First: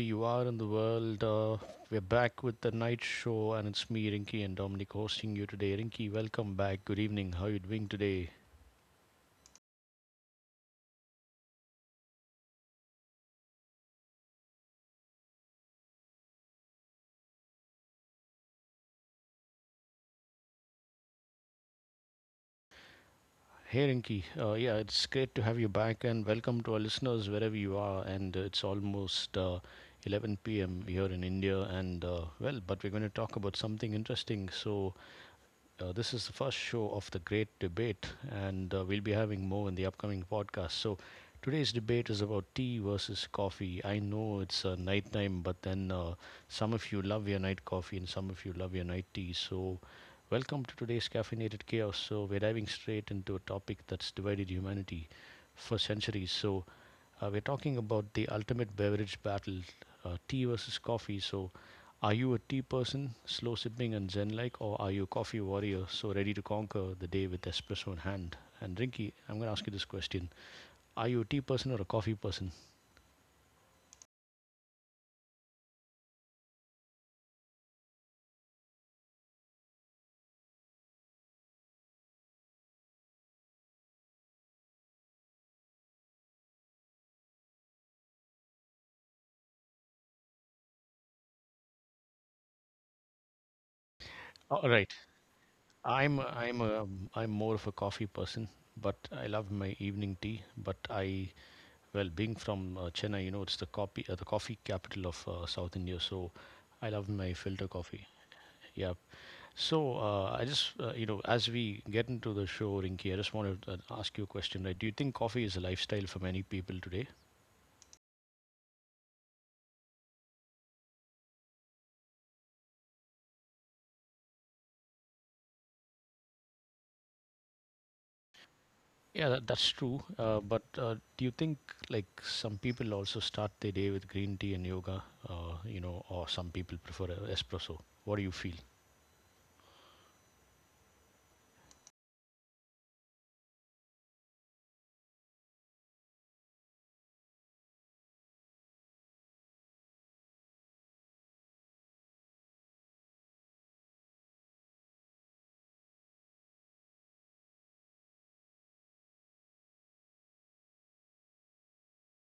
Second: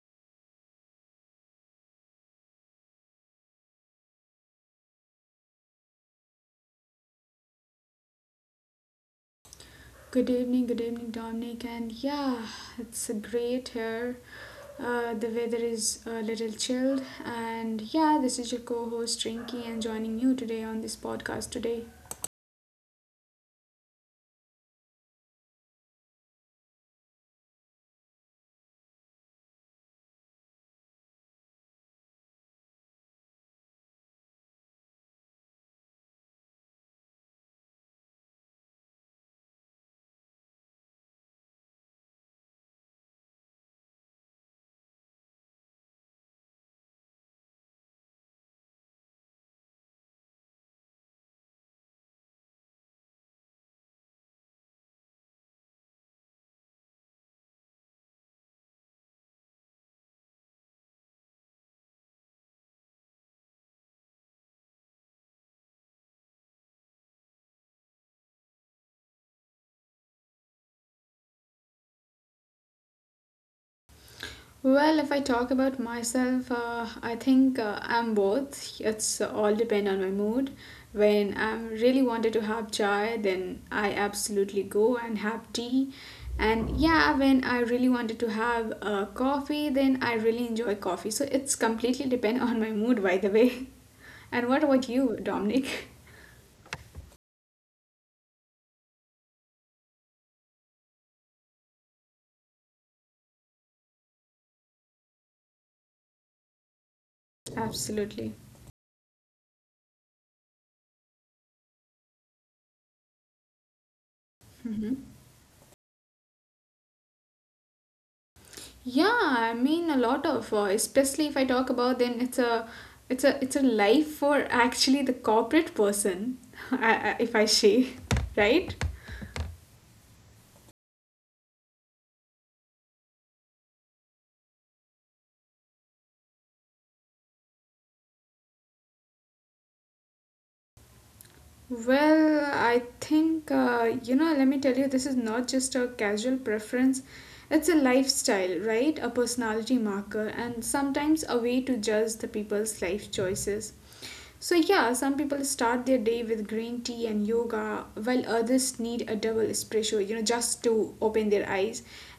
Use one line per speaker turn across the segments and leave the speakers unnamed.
you are in the world. We're back with the night show, and it's me, Rinky, and Dominic hosting you today. Rinky, welcome back. Good evening. How are you doing today?
Good evening, Dominic. And yeah, it's great here. The weather is a little chilled. And yeah, this is your co host, Rinky, and joining you today on this podcast today.
Hey Rinky, yeah, it's great to have you back, and welcome to our listeners wherever you are. And it's almost 11 p.m. here in India, and well, but we're going to talk about something interesting. So this is the first show of the great debate, and we'll be having more in the upcoming podcast. So, today's debate is about tea versus coffee. I know it's night time, but then some of you love your night coffee and some of you love your night tea. So, welcome to today's Caffeinated Chaos. So, we're diving straight into a topic that's divided humanity for centuries. So, we're talking about the ultimate beverage battle, tea versus coffee. So, are you a tea person, slow sipping and zen like, or are you a coffee warrior, so ready to conquer the day with espresso in hand? And Rinky, I'm going to ask you this question: Are you a tea person or a coffee person?
Well, if I talk about myself, I think I'm both. It's all depend on my mood. When I'm really wanted to have chai, then I absolutely go and have tea. And yeah, when I really wanted to have coffee, then I really enjoy coffee. So it's completely depend on my mood, by the way. And what
All
about
right,
you, Dominic?
I'm I'm a, I'm more of a coffee person, but I love my evening tea. Being from Chennai, you know, it's the coffee the coffee capital of South India, so I love my filter coffee.
Absolutely.
Yeah, so I just, you know, as we get into the show, Rinky, I just want to ask you a question. Right?
Mm-hmm.
Do you think coffee is a lifestyle for many people today?
Yeah, I mean a lot of especially if I talk about then it's a life for actually the corporate person if I say right.
Yeah, that's true. But do you think like some people also start their day with green tea and yoga, you know, or some people prefer a espresso? What do you feel?
Well, I think, you know, let me tell you, this is not just a casual preference. It's a lifestyle, right? A personality marker, and sometimes a way to judge the people's life choices. So, yeah, some people start their day with green tea and yoga, while others need a double espresso, you know, just to open their eyes.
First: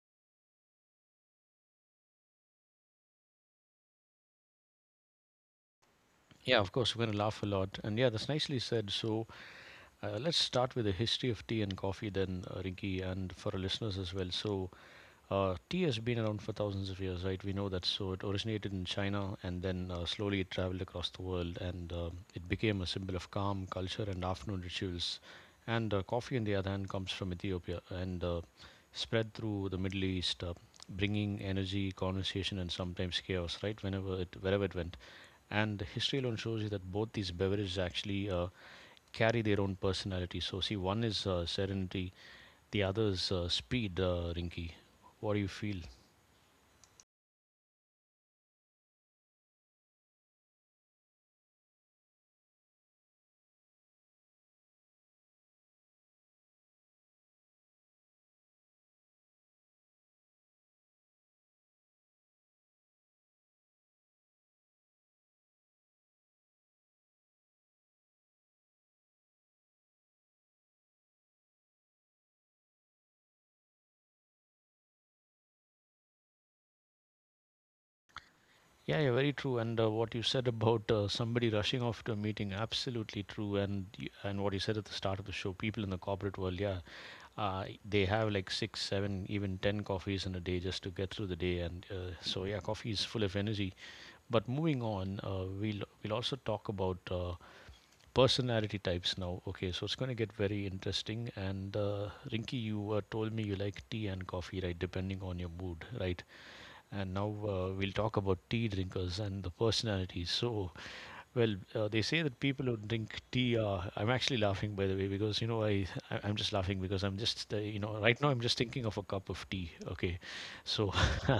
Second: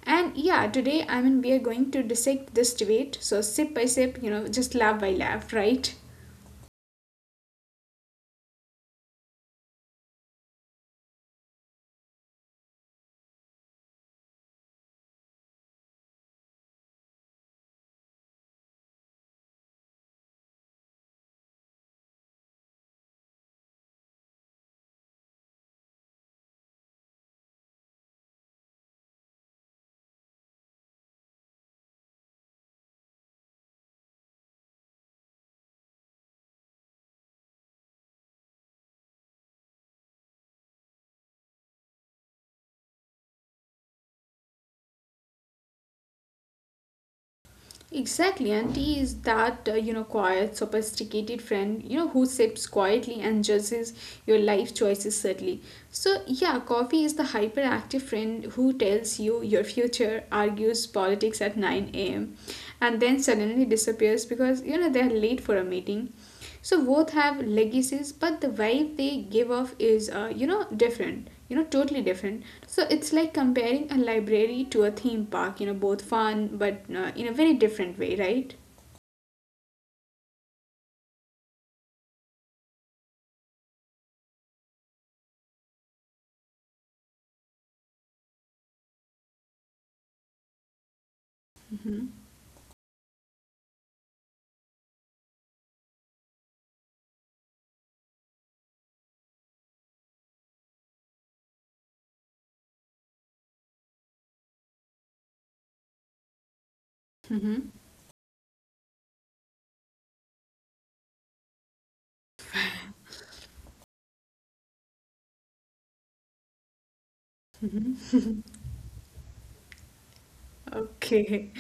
And yeah, today, I mean, we are going to dissect this debate. So, sip by sip, you know, just laugh by laugh, right?
Yeah, of course, we're going to laugh a lot. And yeah, that's nicely said. So let's start with the history of tea and coffee then, Rinky, and for our listeners as well. So tea has been around for thousands of years, right? We know that. So it originated in China and then slowly it traveled across the world, and it became a symbol of calm, culture, and afternoon rituals. And coffee, on the other hand, comes from Ethiopia and spread through the Middle East, bringing energy, conversation, and sometimes chaos, right? Wherever it went. And history alone shows you that both these beverages actually carry their own personality. So, see, one is serenity, the other is speed, Rinky. What do you feel?
Exactly, and he is that you know quiet, sophisticated friend you know who sips quietly and judges your life choices subtly. So yeah, coffee is the hyperactive friend who tells you your future, argues politics at nine a.m., and then suddenly disappears because you know they're late for a meeting. So both have legacies, but the vibe they give off is, you know, different. You know, totally different. So it's like comparing a library to a theme park. You know, both fun, but in a very different way, right?
Yeah, yeah, very true. And what you said about somebody rushing off to a meeting, absolutely true. And and what you said at the start of the show, people in the corporate world, yeah, they have like six, seven, even 10 coffees in a day just to get through the day. And so yeah, coffee is full of energy. But moving on, we'll also talk about personality types now. Okay, so it's going to get very interesting. And Rinky, you told me you like tea and coffee, right? Depending on your mood, right? And now
Mm-hmm.
we'll talk about tea drinkers and the personalities. So, well, they say that people who drink tea are. I'm actually laughing, by the way, because you know I'm just laughing because I'm just you
Mm-hmm.
know, right now I'm just thinking of a cup of tea. Okay, so
Okay.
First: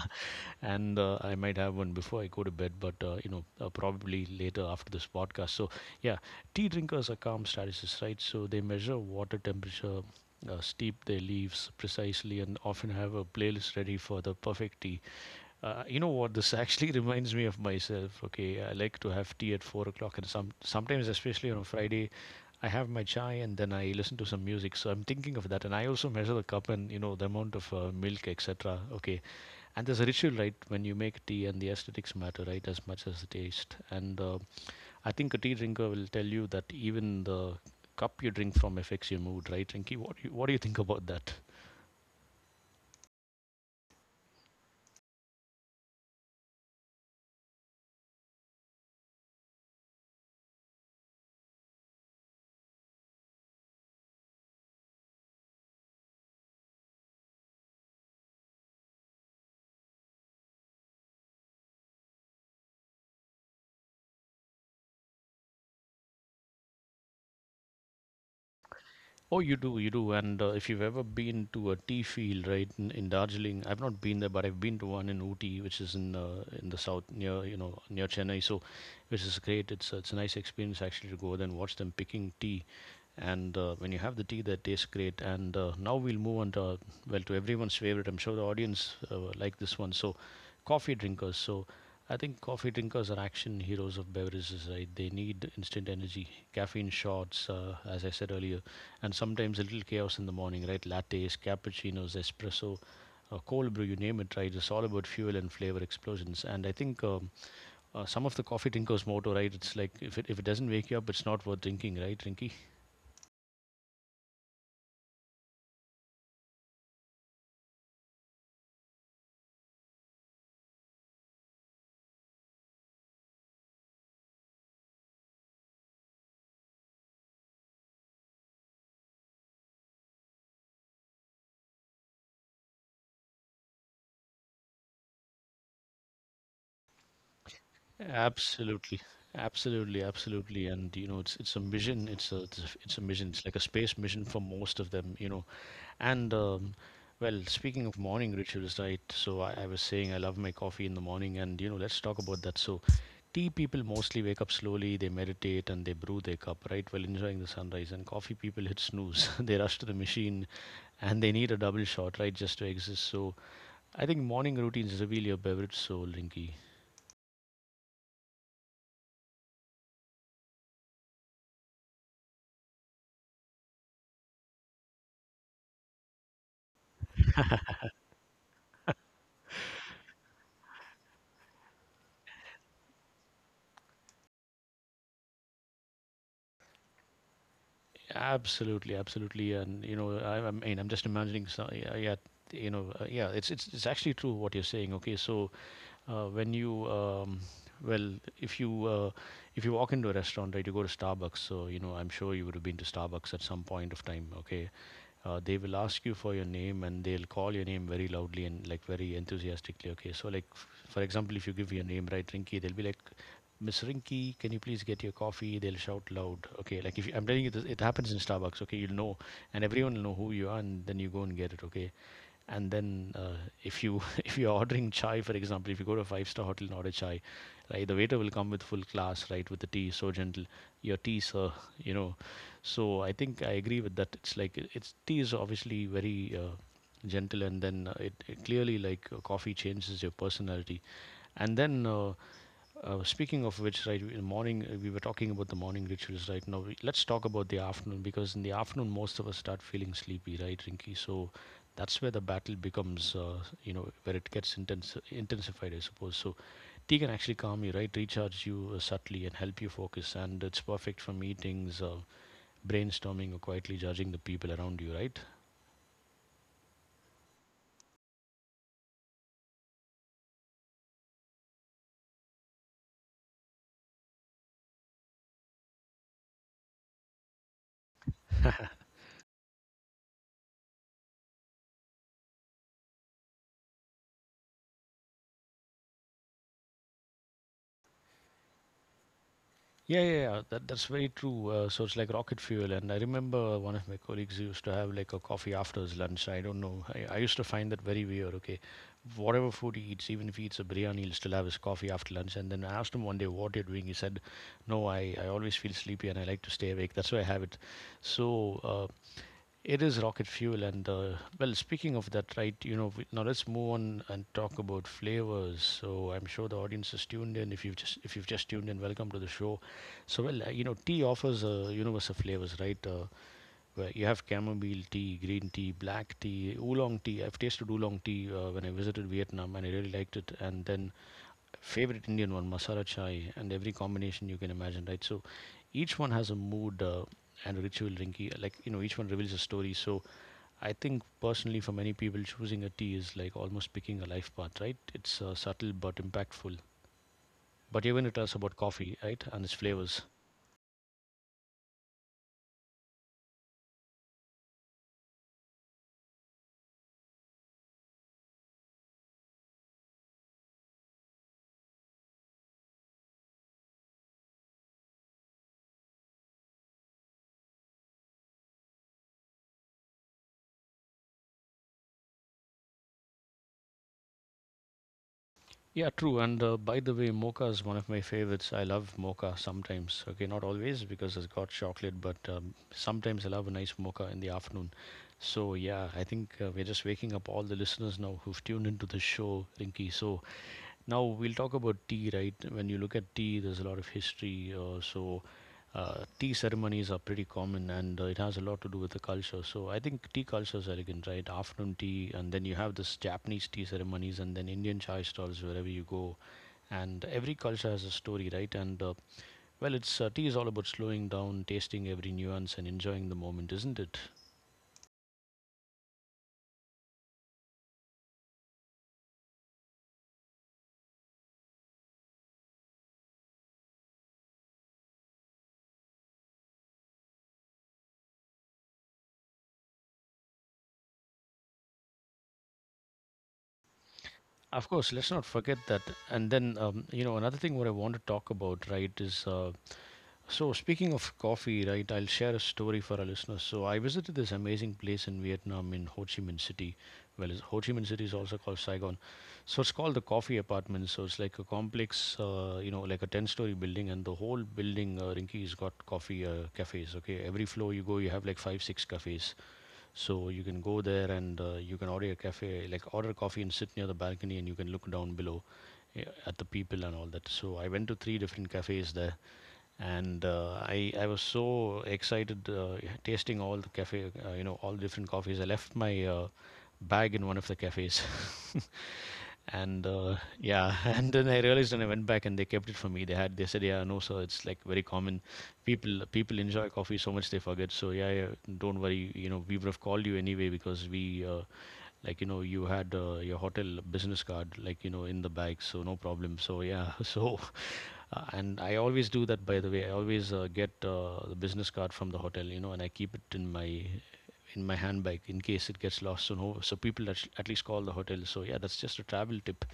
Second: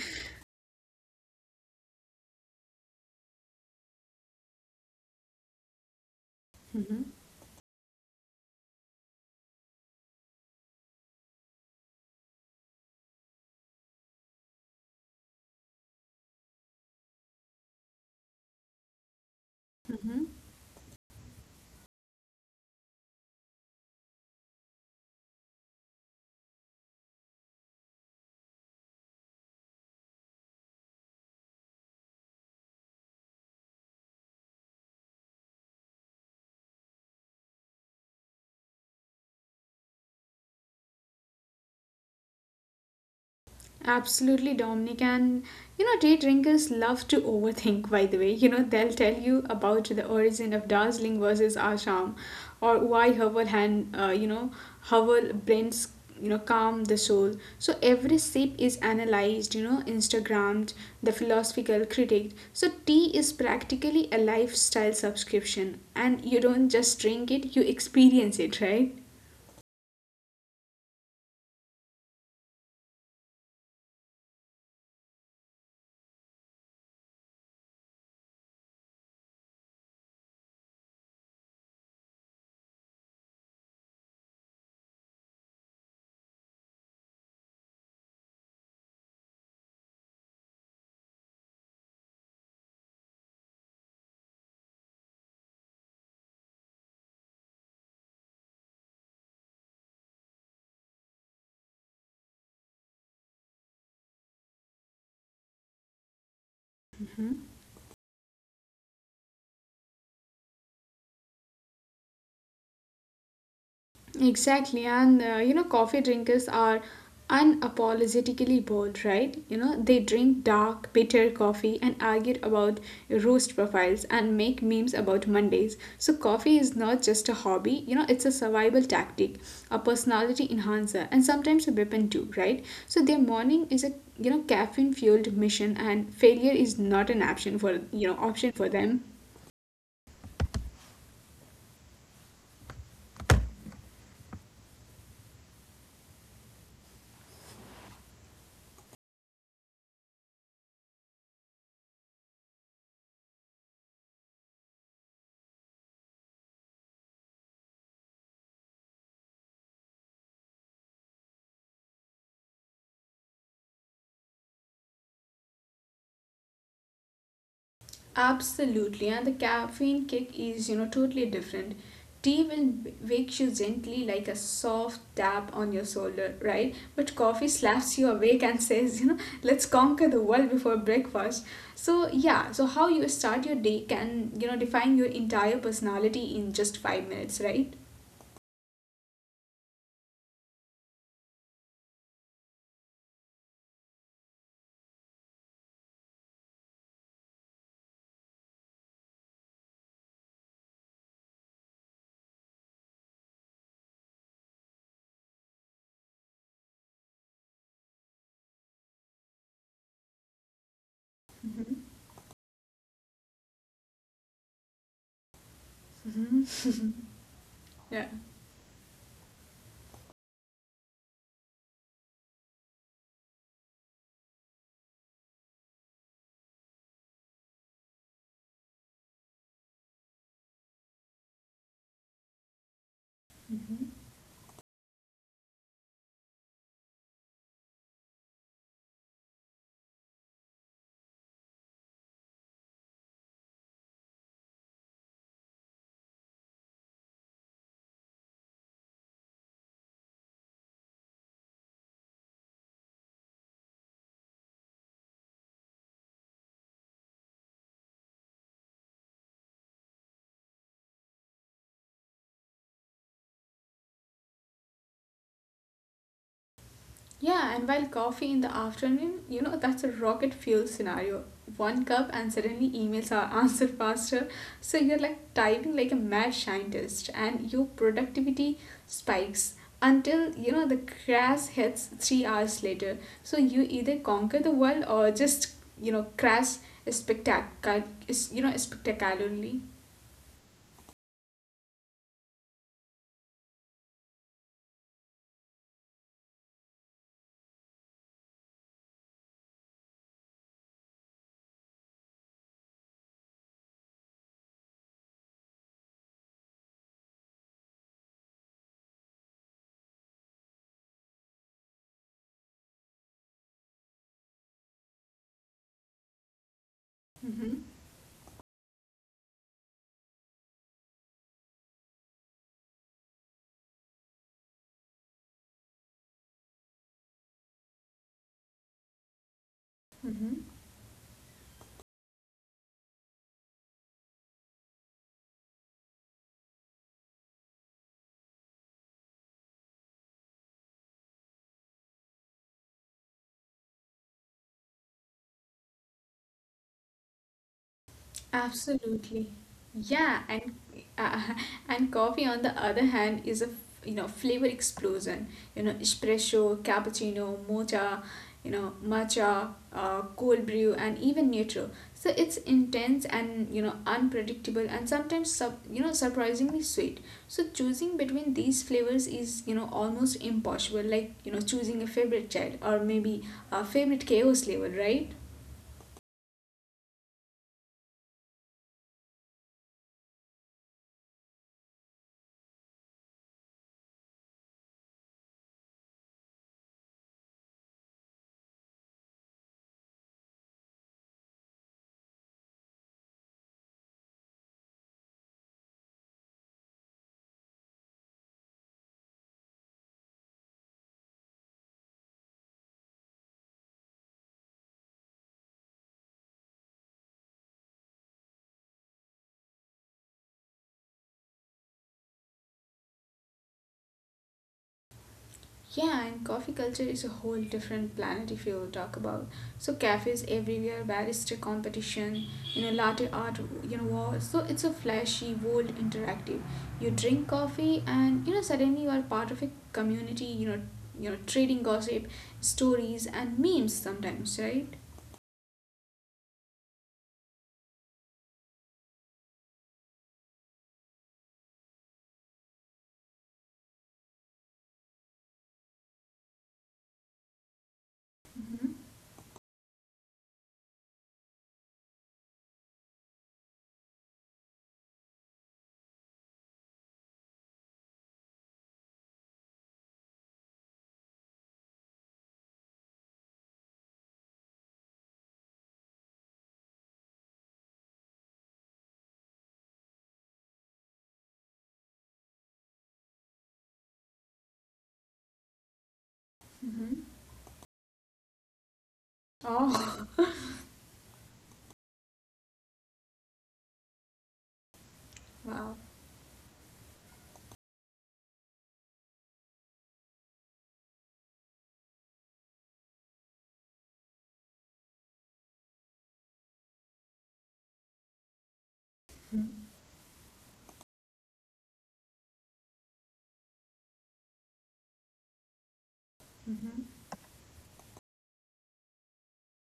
and I might have one before I go to bed, but you know, probably later after this podcast. So yeah, tea drinkers are calm statuses, right? So they measure water temperature. Steep their leaves precisely and often have a playlist ready for the perfect tea. You know what? This actually reminds me of myself. Okay, I like to have tea at 4 o'clock,
Mm-hmm.
and sometimes, especially on a Friday, I have my chai and then I listen to some music. So I'm thinking of that, and I also measure the cup and you know the amount of milk, etc. Okay, and there's a ritual, right? When you make tea, and the aesthetics matter, right, as much as the taste. And I think a tea drinker will tell you that even the cup you drink from affects your mood, right, Rinky? What do you think about that?
Absolutely, Dominic. And you know, day drinkers love to overthink, by the way. You know, they'll tell you about the origin of Darjeeling versus Assam or why herbal blends, you know, calm the soul. So every sip is analyzed, you know, Instagrammed, the philosophical critic. So tea is practically a lifestyle subscription, and you don't just drink it, you experience it, right?
Oh, you do, you do. And if you've ever been to a tea field, right, in Darjeeling, I've not been there, but I've been to one in Ooty, which is in the south near, you know, near Chennai. So, which is great. It's a nice experience actually to go there and watch them picking tea, and when you have the tea that tastes great. And now we'll move on to well, to everyone's favorite. I'm sure the audience like this one. So coffee drinkers. So I think coffee drinkers are action heroes of beverages, right? They need instant energy, caffeine shots, as I said earlier, and sometimes a little chaos in the morning, right? Lattes, cappuccinos, espresso, cold brew, you name it, right? It's all about fuel and flavor explosions. And I think some of the coffee drinkers' motto, right? It's like if it doesn't wake you up, it's not worth drinking, right, Rinky?
Exactly, and you know, coffee drinkers are unapologetically bold, right? You know, they drink dark, bitter coffee and argue about roast profiles and make memes about Mondays. So, coffee is not just a hobby, you know, it's a survival tactic, a personality enhancer, and sometimes a weapon too, right? So, their morning is a you know caffeine fueled mission, and failure is not an option for you know option for them.
Absolutely, absolutely, absolutely, and you know, it's a mission. It's a mission. It's like a space mission for most of them, you know. And well, speaking of morning rituals, right? So I was saying I love my coffee in the morning, and you know, let's talk about that. So, tea people mostly wake up slowly, they meditate, and they brew their cup, right, while enjoying the sunrise. And coffee people hit snooze. They rush to the machine, and they need a double shot, right, just to exist. So I think morning routines reveal your beverage soul, Rinky.
Absolutely, and the caffeine kick is, you know, totally different. Tea will wake you gently like a soft tap on your shoulder, right? But coffee slaps you awake and says, you know, let's conquer the world before breakfast. So, yeah, so how you start your day can, you know, define your entire personality in just 5 minutes, right?
Absolutely, absolutely, and you know, I mean, I'm just imagining. So, yeah, yeah, you know, yeah, it's actually true what you're saying. Okay, so when you, well, if you uh, if you walk into a restaurant, right, you go to Starbucks. So you know, I'm sure you would have been to Starbucks at some point of time. Okay, they will ask you for your name, and they'll call your name very loudly and like very enthusiastically, okay, so like for example, if you
Hmm.
give your name, right, Rinky, they'll be like, Miss Rinky, can you please get your coffee, they'll shout
Hmm.
loud, okay, like if you, I'm telling you this, it happens in Starbucks, okay, you'll know, and everyone will know who you are, and then you go and get it, okay. And then if you if you're ordering chai, for example, if you go to a five-star hotel and order chai, right, the waiter will come with full class, right, with the tea so gentle, your tea sir, you know. So I think I
Yeah.
agree with that. It's like, it's, tea is obviously very gentle, and then it clearly like coffee changes your personality. And then speaking of which, right, in the morning, we were talking about the morning rituals right now. We, let's talk about the afternoon, because in the afternoon, most of us start feeling sleepy, right, Rinky? So that's where the battle becomes, you know, where it gets intense, intensified, I suppose. So tea can actually calm you, right, recharge you subtly and help you focus. And it's perfect for meetings, brainstorming, or quietly judging the people around you, right?
Yeah, and while coffee in the afternoon, you know, that's a rocket fuel scenario. One cup and suddenly emails are answered faster. So you're like typing like a mad scientist and your productivity spikes until, you know, the crash hits 3 hours later. So you either conquer the world or just, you know, crash you know, spectacularly.
Yeah, yeah, yeah. That's very true. So it's like rocket fuel. And I remember one of my colleagues used to have like a coffee after his lunch. I don't know. I used to find that very weird. Okay. Whatever food he eats, even if he eats a biryani, he'll still have his coffee after lunch. And then I asked him one day, what you're doing? He said, no, I always feel sleepy and I like to stay awake. That's why I have it. So it is rocket fuel, and well, speaking of that, right? You know, we, now let's move on and talk about flavors. So I'm sure the audience is tuned in.
Mm-hmm.
If you've just tuned in, welcome to the show. So well, you know, tea offers a universe of flavors, right? Where you have chamomile tea, green tea, black tea, oolong tea. I've tasted oolong tea when I visited Vietnam, and I really liked it.
Mm-hmm.
And then favorite Indian one, masala chai, and every combination you can imagine, right? So each one has a mood and a ritual, Rinky. Like you know, each one reveals a story. So I think personally, for many people, choosing a tea is like almost picking a life path, right? It's subtle but impactful. But even it is about coffee, right?
Absolutely.
And its flavors.
Yeah, and uh, and coffee on the other hand is a you know flavor explosion. You know, espresso, cappuccino, mocha, you know, matcha, cold brew, and even neutral. So it's intense and you know unpredictable and sometimes sub you know surprisingly sweet. So choosing between these flavors is you know almost impossible. Like you know choosing a favorite child or maybe a favorite chaos level, right?
Yeah, true. And by the way, mocha is one of my favorites. I love mocha sometimes. Okay, not always because it's got chocolate, but sometimes I love a nice mocha in the afternoon. So, yeah, I think we're just waking up all the listeners now who've tuned into the show, Rinky. So now we'll talk about tea, right? When you look at tea, there's a lot of history. So tea ceremonies are pretty common, and it has a lot to do with the culture. So I think tea culture is elegant, right? Afternoon tea, and then you have this Japanese tea ceremonies, and then Indian chai stalls wherever you go. And every culture has a story, right? And well, it's Tea is all about slowing down, tasting every nuance, and enjoying the moment, isn't it?
Yeah, and coffee culture is a whole different planet if you talk about. So cafes everywhere, barista competition, you know, latte art, you know, war. So it's a flashy, bold, interactive. You drink coffee, and you know, suddenly you are part of a community. You know, trading gossip, stories, and memes sometimes, right?
Of course, let's not forget that. And then, another thing what I want to talk about, right, is, speaking of coffee, right, I'll share a story for our listeners. So, I visited this amazing place in Vietnam in Ho Chi Minh City. Ho Chi Minh City is also called
Mm-hmm.
Saigon. So, it's called the Coffee Apartments. So, it's like a complex, like a 10-story building, and the whole building, Rinky, has got coffee cafes. Okay, every floor you go, you have like five, six cafes. So, you can go there and you can order a cafe, like order coffee and sit near the balcony, and you can look down below, yeah, at the people and all that. So I went to three different cafes there, and I was so excited tasting all the cafe, all different coffees. I left my
Mm-hmm.
bag in one of the cafes, and
Oh,
yeah, and then I realized when I went back and they kept it for me. They said, yeah, no, sir, it's like very common.
wow.
People enjoy coffee so much they forget. So yeah, yeah, don't worry, you know, we would have called you anyway because we. Like you know you had your hotel business card like you know in the bag, so no problem. So yeah, so and I always do that, by the way. I always get the business card from the hotel, you know, and I keep it in my handbag in case it gets lost, so no, so
Mm-hmm.
people at least call the hotel. So yeah, that's just a travel tip,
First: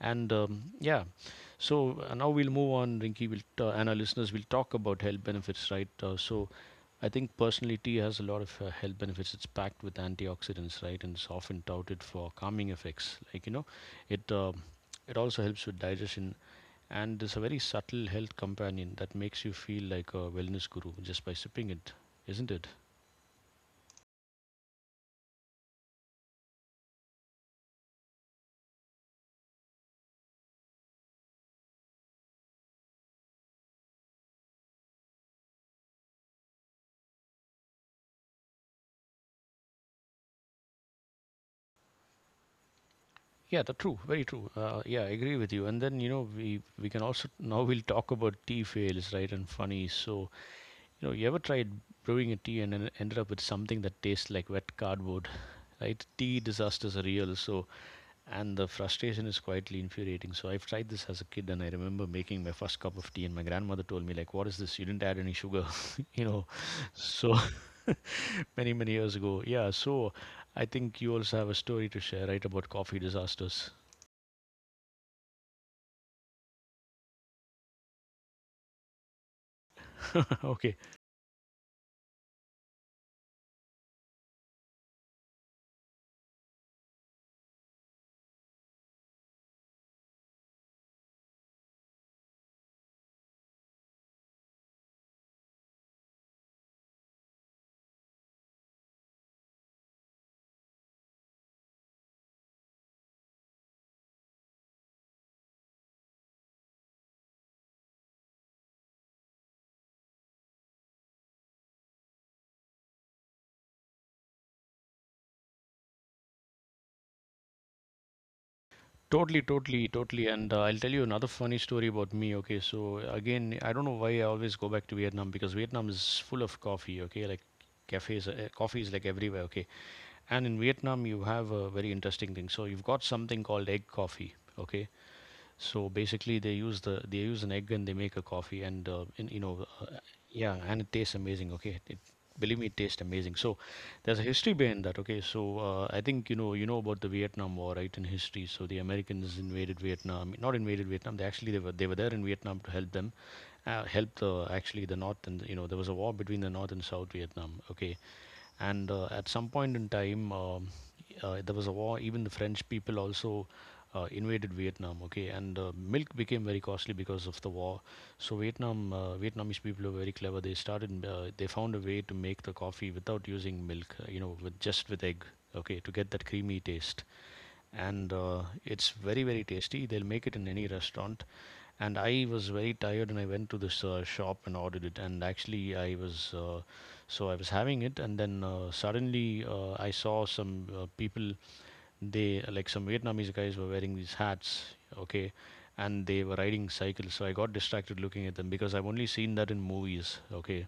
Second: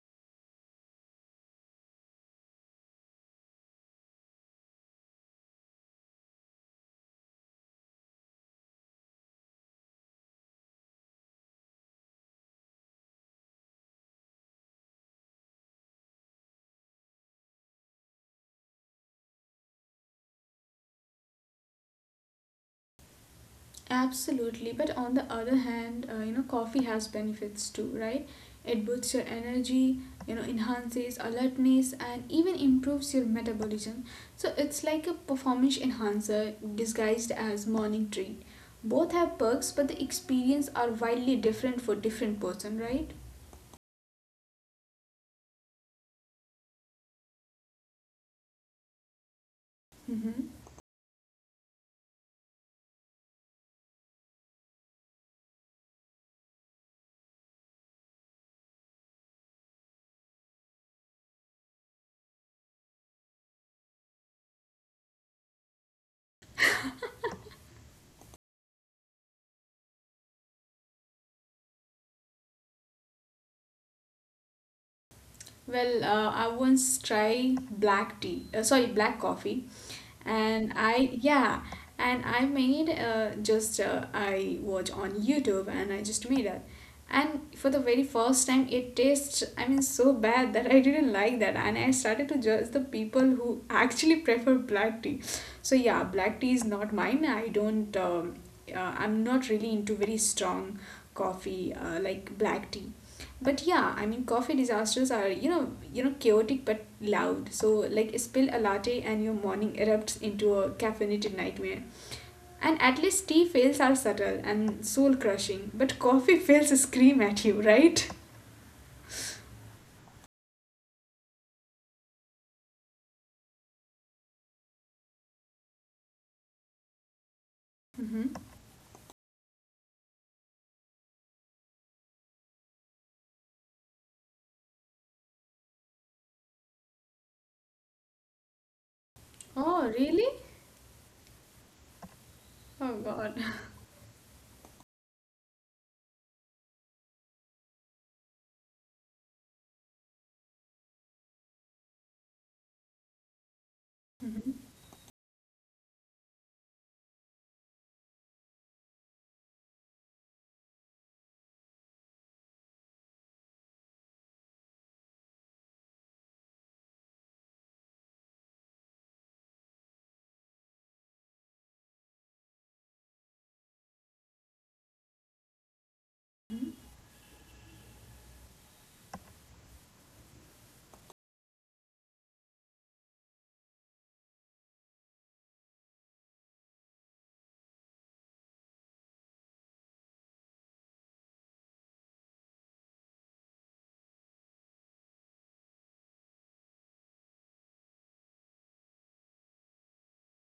and yeah. So now we'll move on. And our listeners will talk about health benefits, right? So I think personally, tea has a lot of health benefits. It's packed with antioxidants, right, and it's often touted for calming effects. Like you know, it uh, it also helps with digestion, and it's a very subtle health companion that makes you feel like a wellness guru just by sipping it, isn't it?
Absolutely, but on the other hand, you know, coffee has benefits too, right? It boosts your energy, you know, enhances alertness, and even improves your metabolism. So it's like a performance enhancer disguised as morning treat. Both have perks, but the experience are wildly different for different person, right?
Yeah, that's true. Very true. Yeah, I agree with you. And then you know, we can also now we'll talk about tea fails, right, and funny. So
Mm-hmm.
you know, you ever tried brewing a tea and ended up with something that tastes like wet cardboard, right? Tea disasters are real, so, and the frustration is quietly infuriating. So I've tried this as a kid, and I remember making my first cup of tea, and my grandmother told me like, "What is this? You didn't add any sugar," you know. So many many years ago, yeah. So I think you also have a story to share, right, about coffee disasters?
Well, I once tried black tea, sorry, black coffee,
Okay.
and I yeah, and I made just I watch on YouTube and I just made it, and for the very first time it tastes I mean so bad that I didn't like that, and I started to judge the people who actually prefer black tea. So yeah, black tea is not mine. I don't. I'm not really into very strong coffee like black tea but yeah, I mean, coffee disasters are you know chaotic but loud. So like spill a latte and your morning erupts into a caffeinated nightmare. And at least tea fails are subtle and soul crushing, but coffee fails scream at you, right?
Totally, totally, totally. And I'll tell you another funny story about me. Okay, so again, I don't know why I always go back to Vietnam because Vietnam is full of coffee. Okay, like cafes,
Mm-hmm.
coffee is like everywhere. Okay, and in Vietnam you have a very interesting thing. So you've got something called egg coffee. Okay, so basically, they use an egg and they make a coffee, and
Oh, really?
yeah, and it tastes amazing. Okay, it, believe me, it
Oh,
tastes amazing.
God.
So there's a history behind that. Okay, so I think you know about the Vietnam War, right? In history, so the Americans invaded Vietnam, not invaded Vietnam. They were there in Vietnam to help them, help the
Mm-hmm.
actually the North, and you know there was a war between the North and South Vietnam. Okay, and at some point in time, there was a war, even the french people also invaded vietnam, okay, and milk became very costly because of the war. So vietnamese people were very clever. They found a way to make the coffee without using milk. You know, with just with egg. Okay, to get that creamy taste, and it's very very tasty. They'll make it in any restaurant, and I was very tired and I went to this shop and ordered it, and actually I was having it, and then suddenly I saw some people, they, like some vietnamese guys were wearing these hats, okay, and they were riding cycles, so I got distracted looking at them because I've only seen that in movies, okay.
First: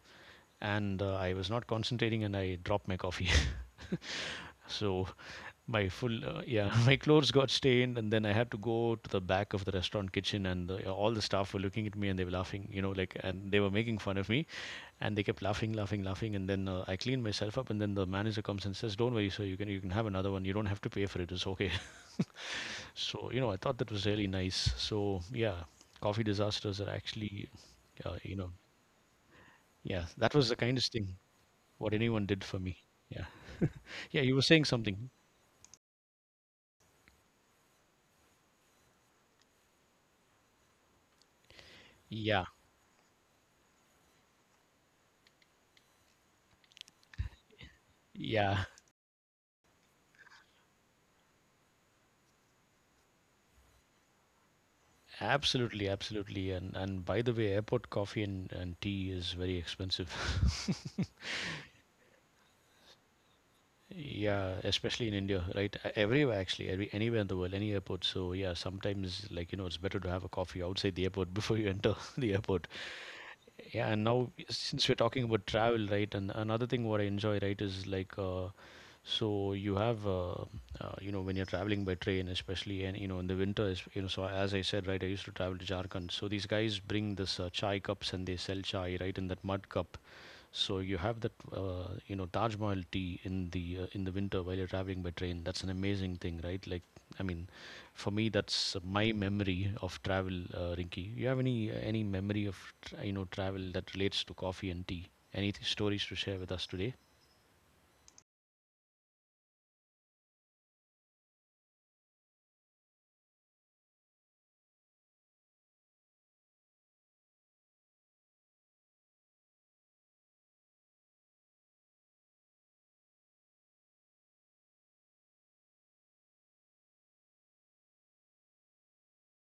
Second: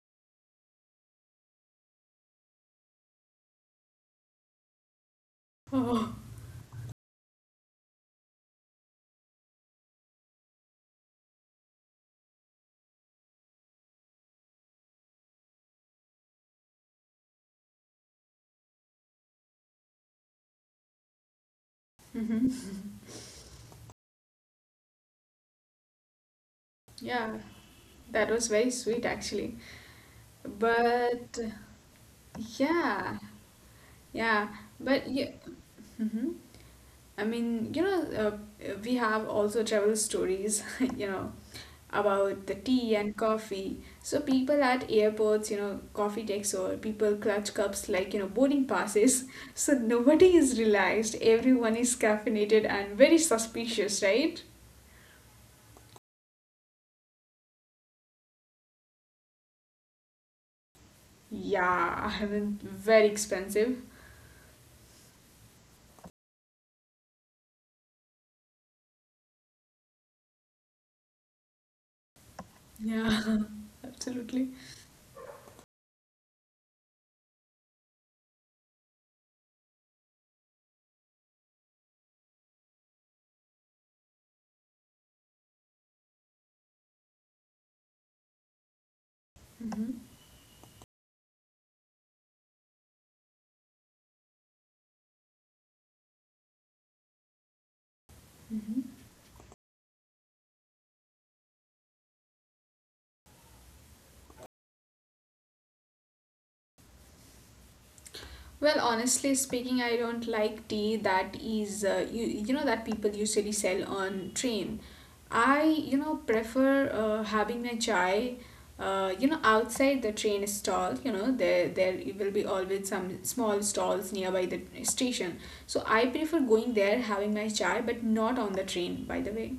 And I was not concentrating and I dropped my coffee. So my
Oh.
full yeah, my clothes got stained, and then I had to go to the back of the restaurant kitchen, and the, all the staff were looking at me, and they were laughing, you know, like, and they were making fun of me, and they kept laughing laughing laughing, and then I cleaned myself up, and then the manager comes and says, don't worry sir, you can have another one, you don't have to pay for it, it's okay.
Mm-hmm.
So you know I thought that was really nice. So yeah, coffee disasters are
Yeah,
actually uh, you
that
know
was very sweet actually.
yeah, that was the kindest thing
But
what anyone did for me. Yeah.
yeah,
Yeah, you were
yeah,
saying something.
but yeah. Mm-hmm. I mean, you know, we have also travel stories, you know,
Yeah,
about the tea and coffee. So people at airports, you know, coffee takes over. People clutch cups like, you know,
yeah.
boarding passes. So nobody is relaxed. Everyone is caffeinated and very suspicious, right?
Absolutely, absolutely. And by the way, airport coffee and tea is very expensive.
Yeah, I mean, very expensive.
Yeah, especially in India, right? Everywhere actually, every, anywhere in the world, any airport. So yeah, sometimes like you know, it's better to have a coffee outside the airport before you enter the airport.
Yeah,
Yeah, and now
absolutely.
since we're talking about travel, right? And another thing what I enjoy, right, is like so you have uh, you know when you're traveling by train, especially, and you know in the winter, is you know, so as I said, right, I used to travel to Jharkhand. So these guys bring this chai cups and they sell chai, right, in that mud
Hmm.
cup. So you have that, Taj Mahal tea in the winter while you're traveling by train. That's an amazing thing, right? Like, I mean, for me, that's my memory of travel, Rinky. You have any memory of you know travel that relates to coffee and tea? Any stories to share with us today?
Well, honestly speaking, I don't like tea that is you you know that people usually sell on train. I you know prefer having my chai you know outside the train stall. You know there will be always some small stalls nearby the station. So I prefer going there having my chai, but not on the train. By the way,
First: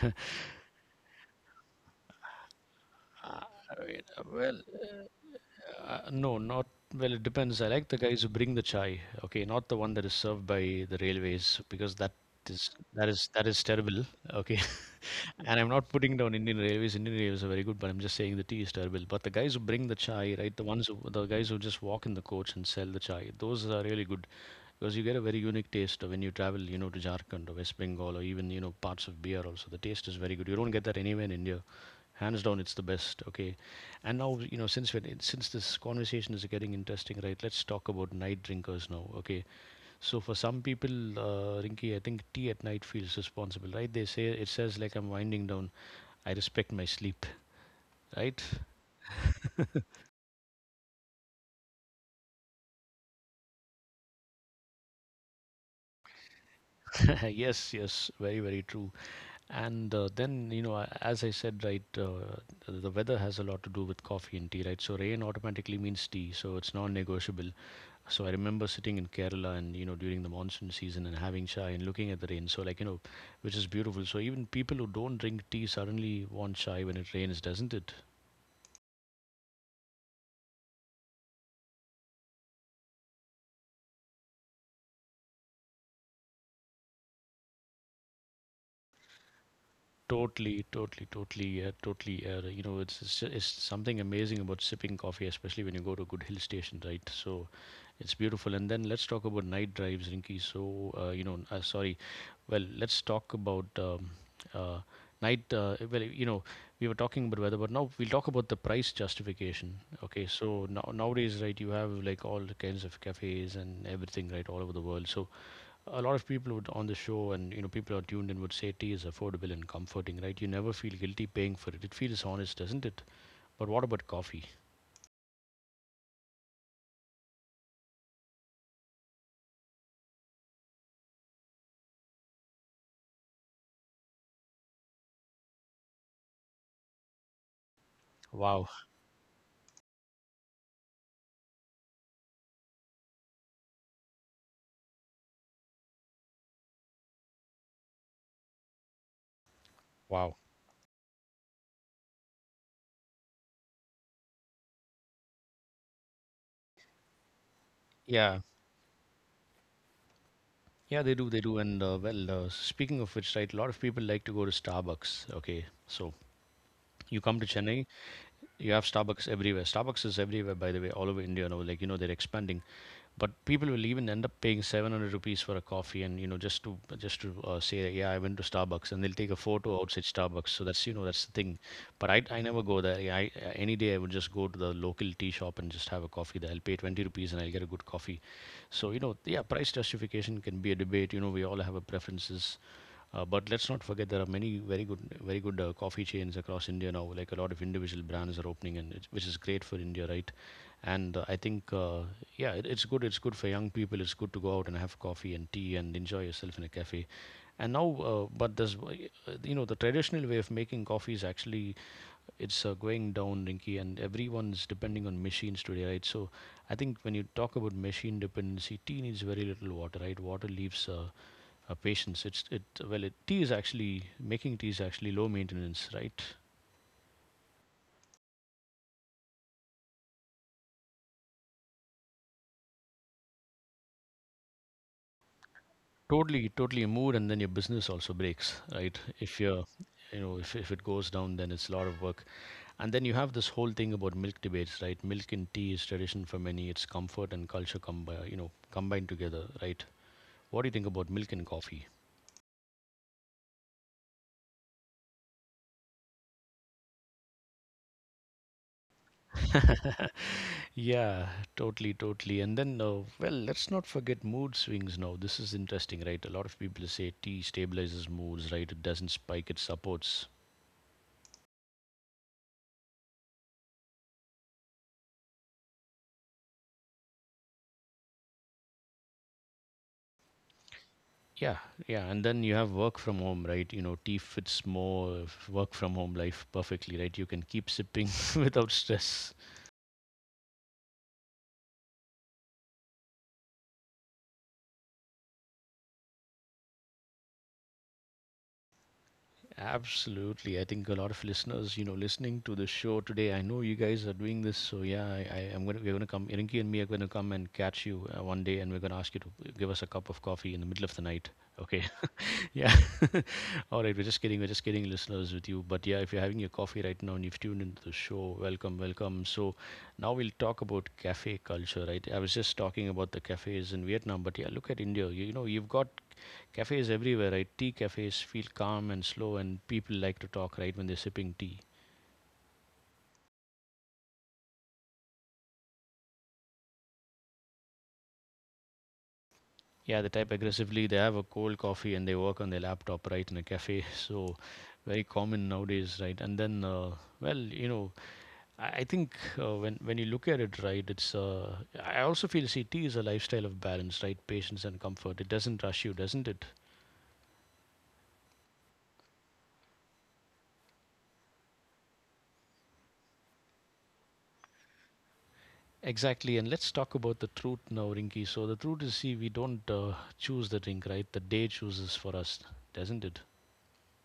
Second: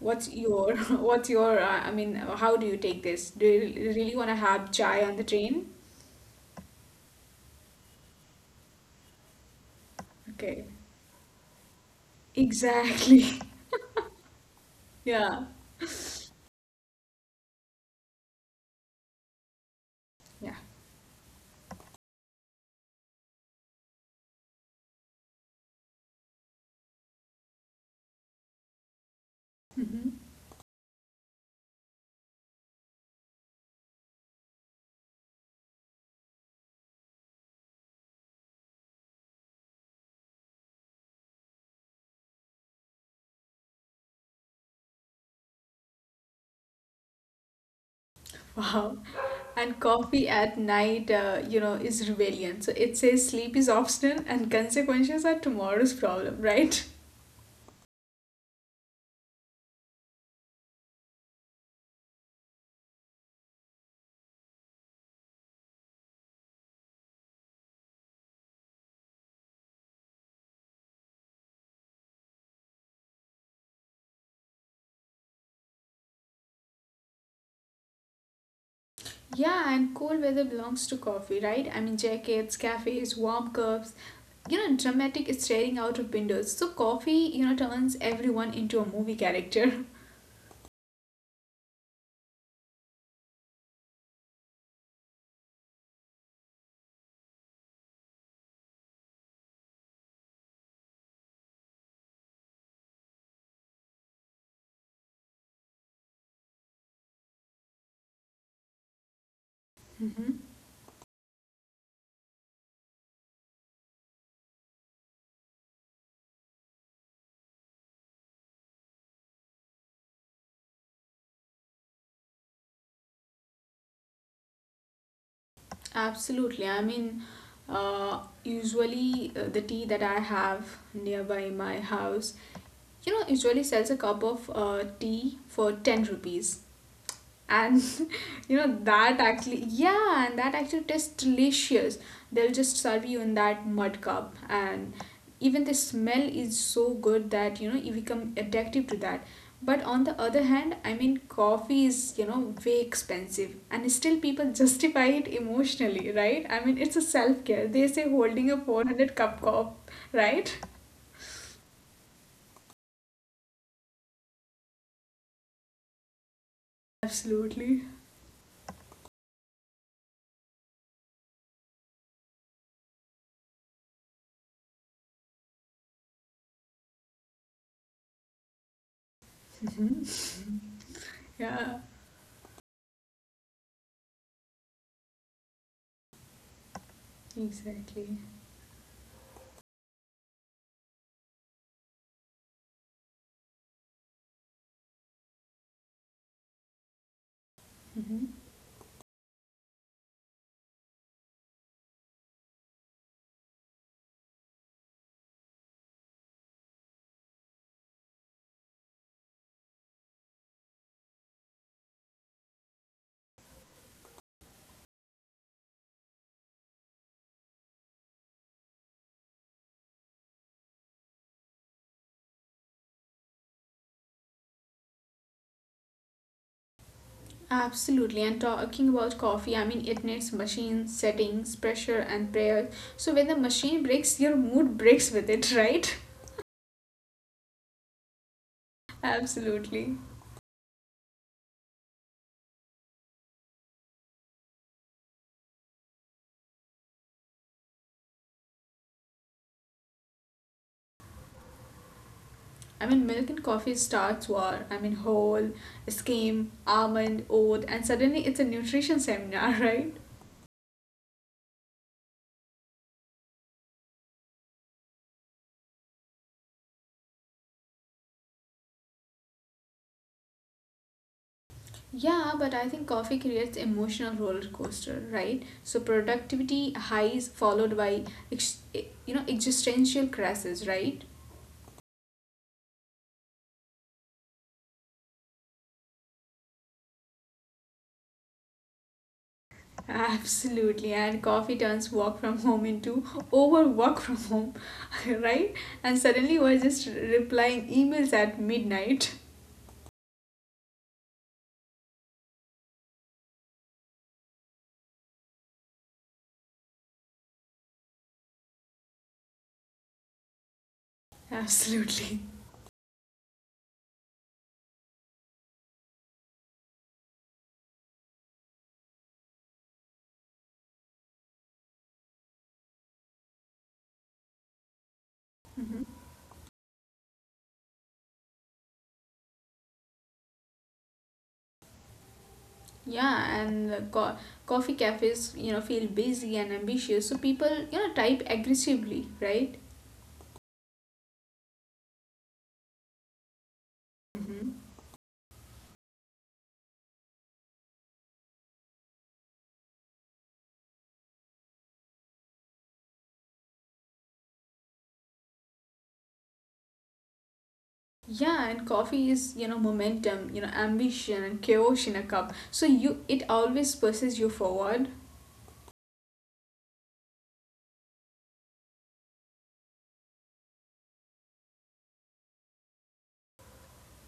what's your what's your I mean, how do you take this?
Uh,
Do you
wait,
really
uh,
want to
well,
have chai on the train?
no, not well. It depends. I like the guys who bring the chai. Okay, not the one that is served by
Okay,
the railways because that This, that is
exactly.
that is terrible. Okay,
Yeah.
and I'm not putting down Indian Railways. Indian Railways are very good, but I'm just saying the tea is terrible. But the guys who bring the chai,
Yeah.
right? The guys who just walk in the coach and sell the chai, those are really good because you get a very unique taste when you travel, you know, to Jharkhand or West Bengal or even you know parts of beer. Also, the taste
Hmm.
is very good. You don't get that anywhere in India. Hands down, it's the best. Okay, and now you know since since this conversation is getting interesting, right? Let's talk about night drinkers now. Okay, so for some people, Rinky, I think tea at night feels responsible, right? They say it says like I'm winding down. I respect my sleep, right?
Wow. And coffee at night, you know, is rebellion. So it says sleep is optional and consequences are tomorrow's problem, right?
Yes, yes, very, very true. And then you know, a- as I said, right, the weather has a lot to do with coffee and tea, right? So rain automatically means tea, so it's non-negotiable. So I remember sitting in Kerala and you know during the monsoon season and having chai and looking at the rain. So like you know, which is beautiful. So even people who don't drink tea suddenly want chai when it rains, doesn't it?
Yeah, and cold weather belongs to coffee, right? I mean, jackets, cafes, warm cups, you know, dramatic staring out of windows. So coffee, you know, turns everyone into a movie character.
Totally, totally, totally, yeah, totally. You know, it's something amazing about sipping coffee, especially when you go to a good hill station, right? So, it's beautiful. And then let's talk about night drives, Rinky. So, you know, sorry. Well, let's talk about uh, Night. You know, we were talking about weather, but now we'll talk about the price justification. Okay, so now nowadays, right, you have like all kinds of cafes and everything, right, all over the world. So, a lot of people would on the show and you know people are tuned in would say tea is affordable and comforting, right? You never feel guilty paying for it. It feels honest, doesn't it? But what about coffee?
Absolutely. I mean, usually the tea that I have nearby my house, you know, usually sells a cup of tea for 10 rupees and you know
Wow.
that actually yeah and that actually tastes delicious. They'll just serve you in that mud cup and even the smell is so good that you know you become addictive to that. But on the other
Wow.
hand I mean coffee is you know way expensive and still people justify it emotionally, right? I mean it's a self-care, they say,
Yeah,
holding a 400 cup, right?
yeah, they do, they do. And well Speaking of which, right, a lot of people like to go to Starbucks, okay. So you come to
Absolutely.
Chennai, you have Starbucks everywhere. Starbucks is everywhere, by the way, all over India now, like, you know, they're expanding. But people will even end up paying 700 rupees for a coffee, and you know, just to say that, yeah, I went to Starbucks, and they'll take a photo
Mhm.
outside Starbucks. So that's, you know, that's the thing.
Yeah,
But I never go there. Yeah, any day I would just go to the local tea shop and just have a coffee there. I'll pay 20 rupees and I'll get a good
exactly.
coffee. So you know, yeah, price justification can be a debate. You know, we all have our preferences. But let's not forget there are many very good, very good coffee chains across India now. Like a lot of individual
Mm-hmm.
brands are opening, and it's, which is great for India, right? And uh, I think, uh, yeah, it's good. It's good for young people. It's good to go out and have coffee and tea and enjoy yourself in a cafe. And now, but there's, w- You know, the traditional way of making coffee is actually it's going down, Rinky, and everyone's depending on machines today, right? So I think when you talk about machine dependency, tea needs very little water, right? Water leaves. Patience. It's it well, it, tea is actually Making tea is actually low maintenance, right?
Absolutely, and talking about coffee, I mean, it needs machine settings, pressure, and prayer. So when the machine breaks, your mood breaks with it, right?
Totally, totally a mood, and then your business also breaks, right? If you're,
Absolutely.
you know, if it goes down, then it's a lot of work. And then you have this whole thing about milk debates, right? Milk and tea is tradition for many. It's comfort and culture you know, combined together, right? What do you think about milk and coffee?
I mean, milk and coffee starts war. I mean, whole, skim, almond, oat, and suddenly it's a nutrition seminar, right?
Yeah, totally, totally. Let's not forget mood swings now. This is interesting, right? A lot of people say tea stabilizes moods, right? It doesn't spike, it supports.
Yeah, but I think coffee creates emotional roller coaster, right? So productivity highs followed by you know existential crashes, right?
Yeah, yeah, and then you have work from home, right? You know, tea fits more work from home life perfectly, right? You can keep sipping without stress.
Absolutely, and coffee turns work from home into overwork from home, right? And suddenly we're just replying emails at midnight.
Absolutely. I think a lot of listeners, you know, listening to the show today, I know you guys are doing this, so yeah, I am gonna we're gonna come. Irinki and me are gonna come and catch you one day, and we're gonna ask you to give us a cup of coffee in the middle of the night. Okay.
Absolutely.
Yeah. All right, we're just kidding. We're just kidding, listeners, with you. But yeah, if you're having your coffee right now and you've tuned into the show, welcome, welcome. So now we'll talk about cafe culture, right? I was just talking about the cafes in Vietnam, but yeah, look at India. You know, you've
Mhm.
got cafes everywhere, right? Tea cafes feel calm and slow, and people like to talk, right, when they're sipping tea.
Yeah, and the coffee cafes, you know, feel busy and ambitious, so people, you know, type aggressively, right?
Yeah, they type aggressively. They have a cold coffee and they work on their laptop, right, in a cafe. So
Hmm.
very common nowadays, right? And then, well, you know, I think when you look at it right, it's. I also feel CT is a lifestyle of balance, right? Patience and comfort. It doesn't rush you, doesn't it?
Yeah, and coffee is, you know, momentum, you know, ambition and chaos in a cup. So you, it always pushes you forward.
Exactly. And let's talk about the truth now, Rinky. So the truth is, see, we don't choose the drink, right? The day chooses for us, doesn't it?